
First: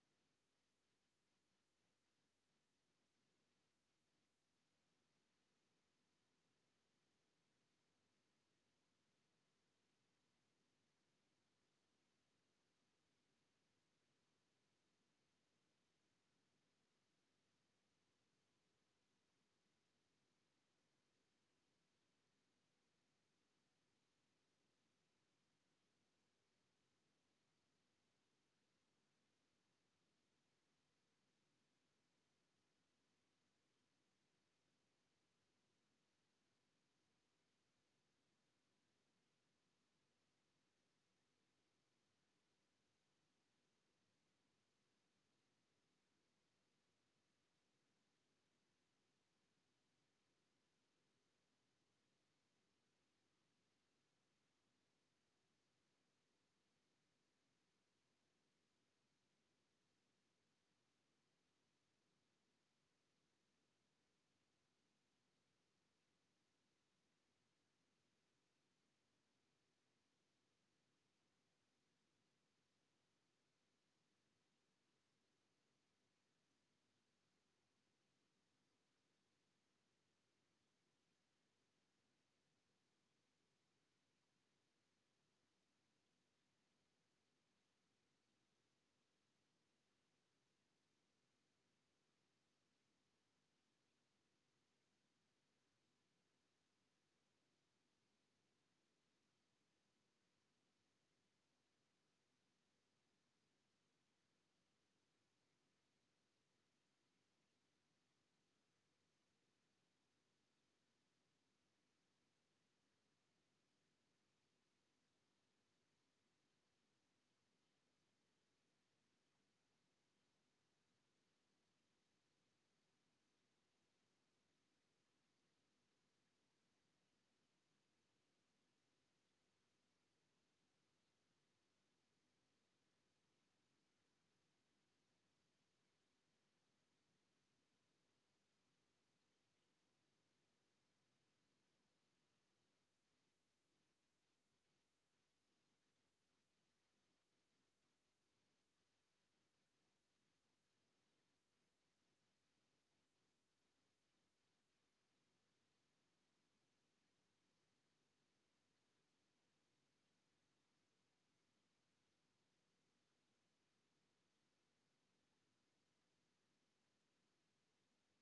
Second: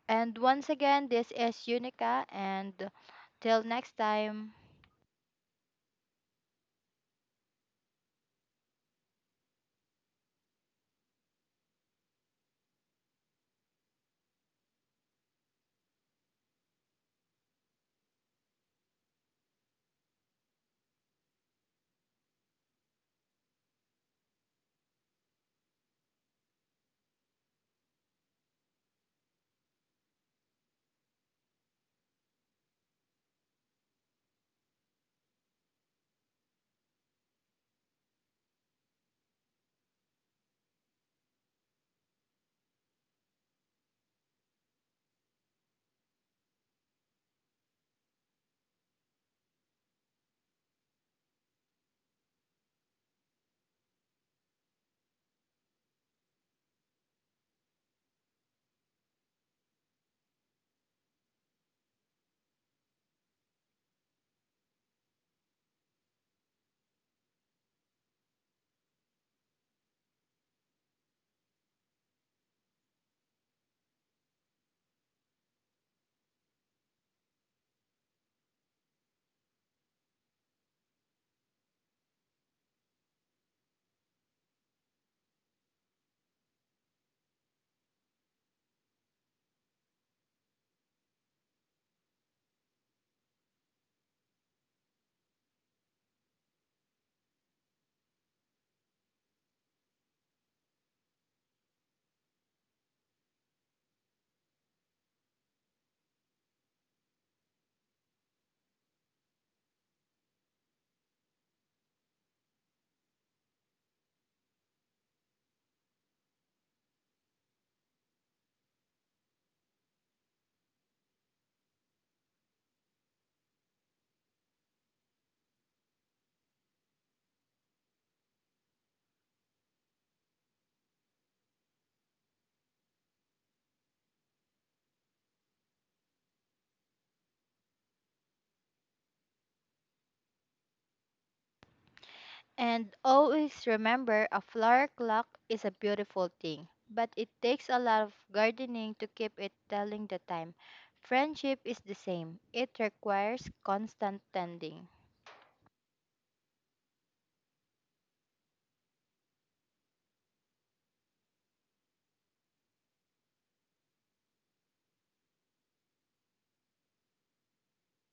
Speaker 1: And once again, this is Unica, and till next time. And always remember a flower clock is a beautiful thing, but it takes a lot of gardening to keep it telling the time. Friendship is the same, it requires constant tending.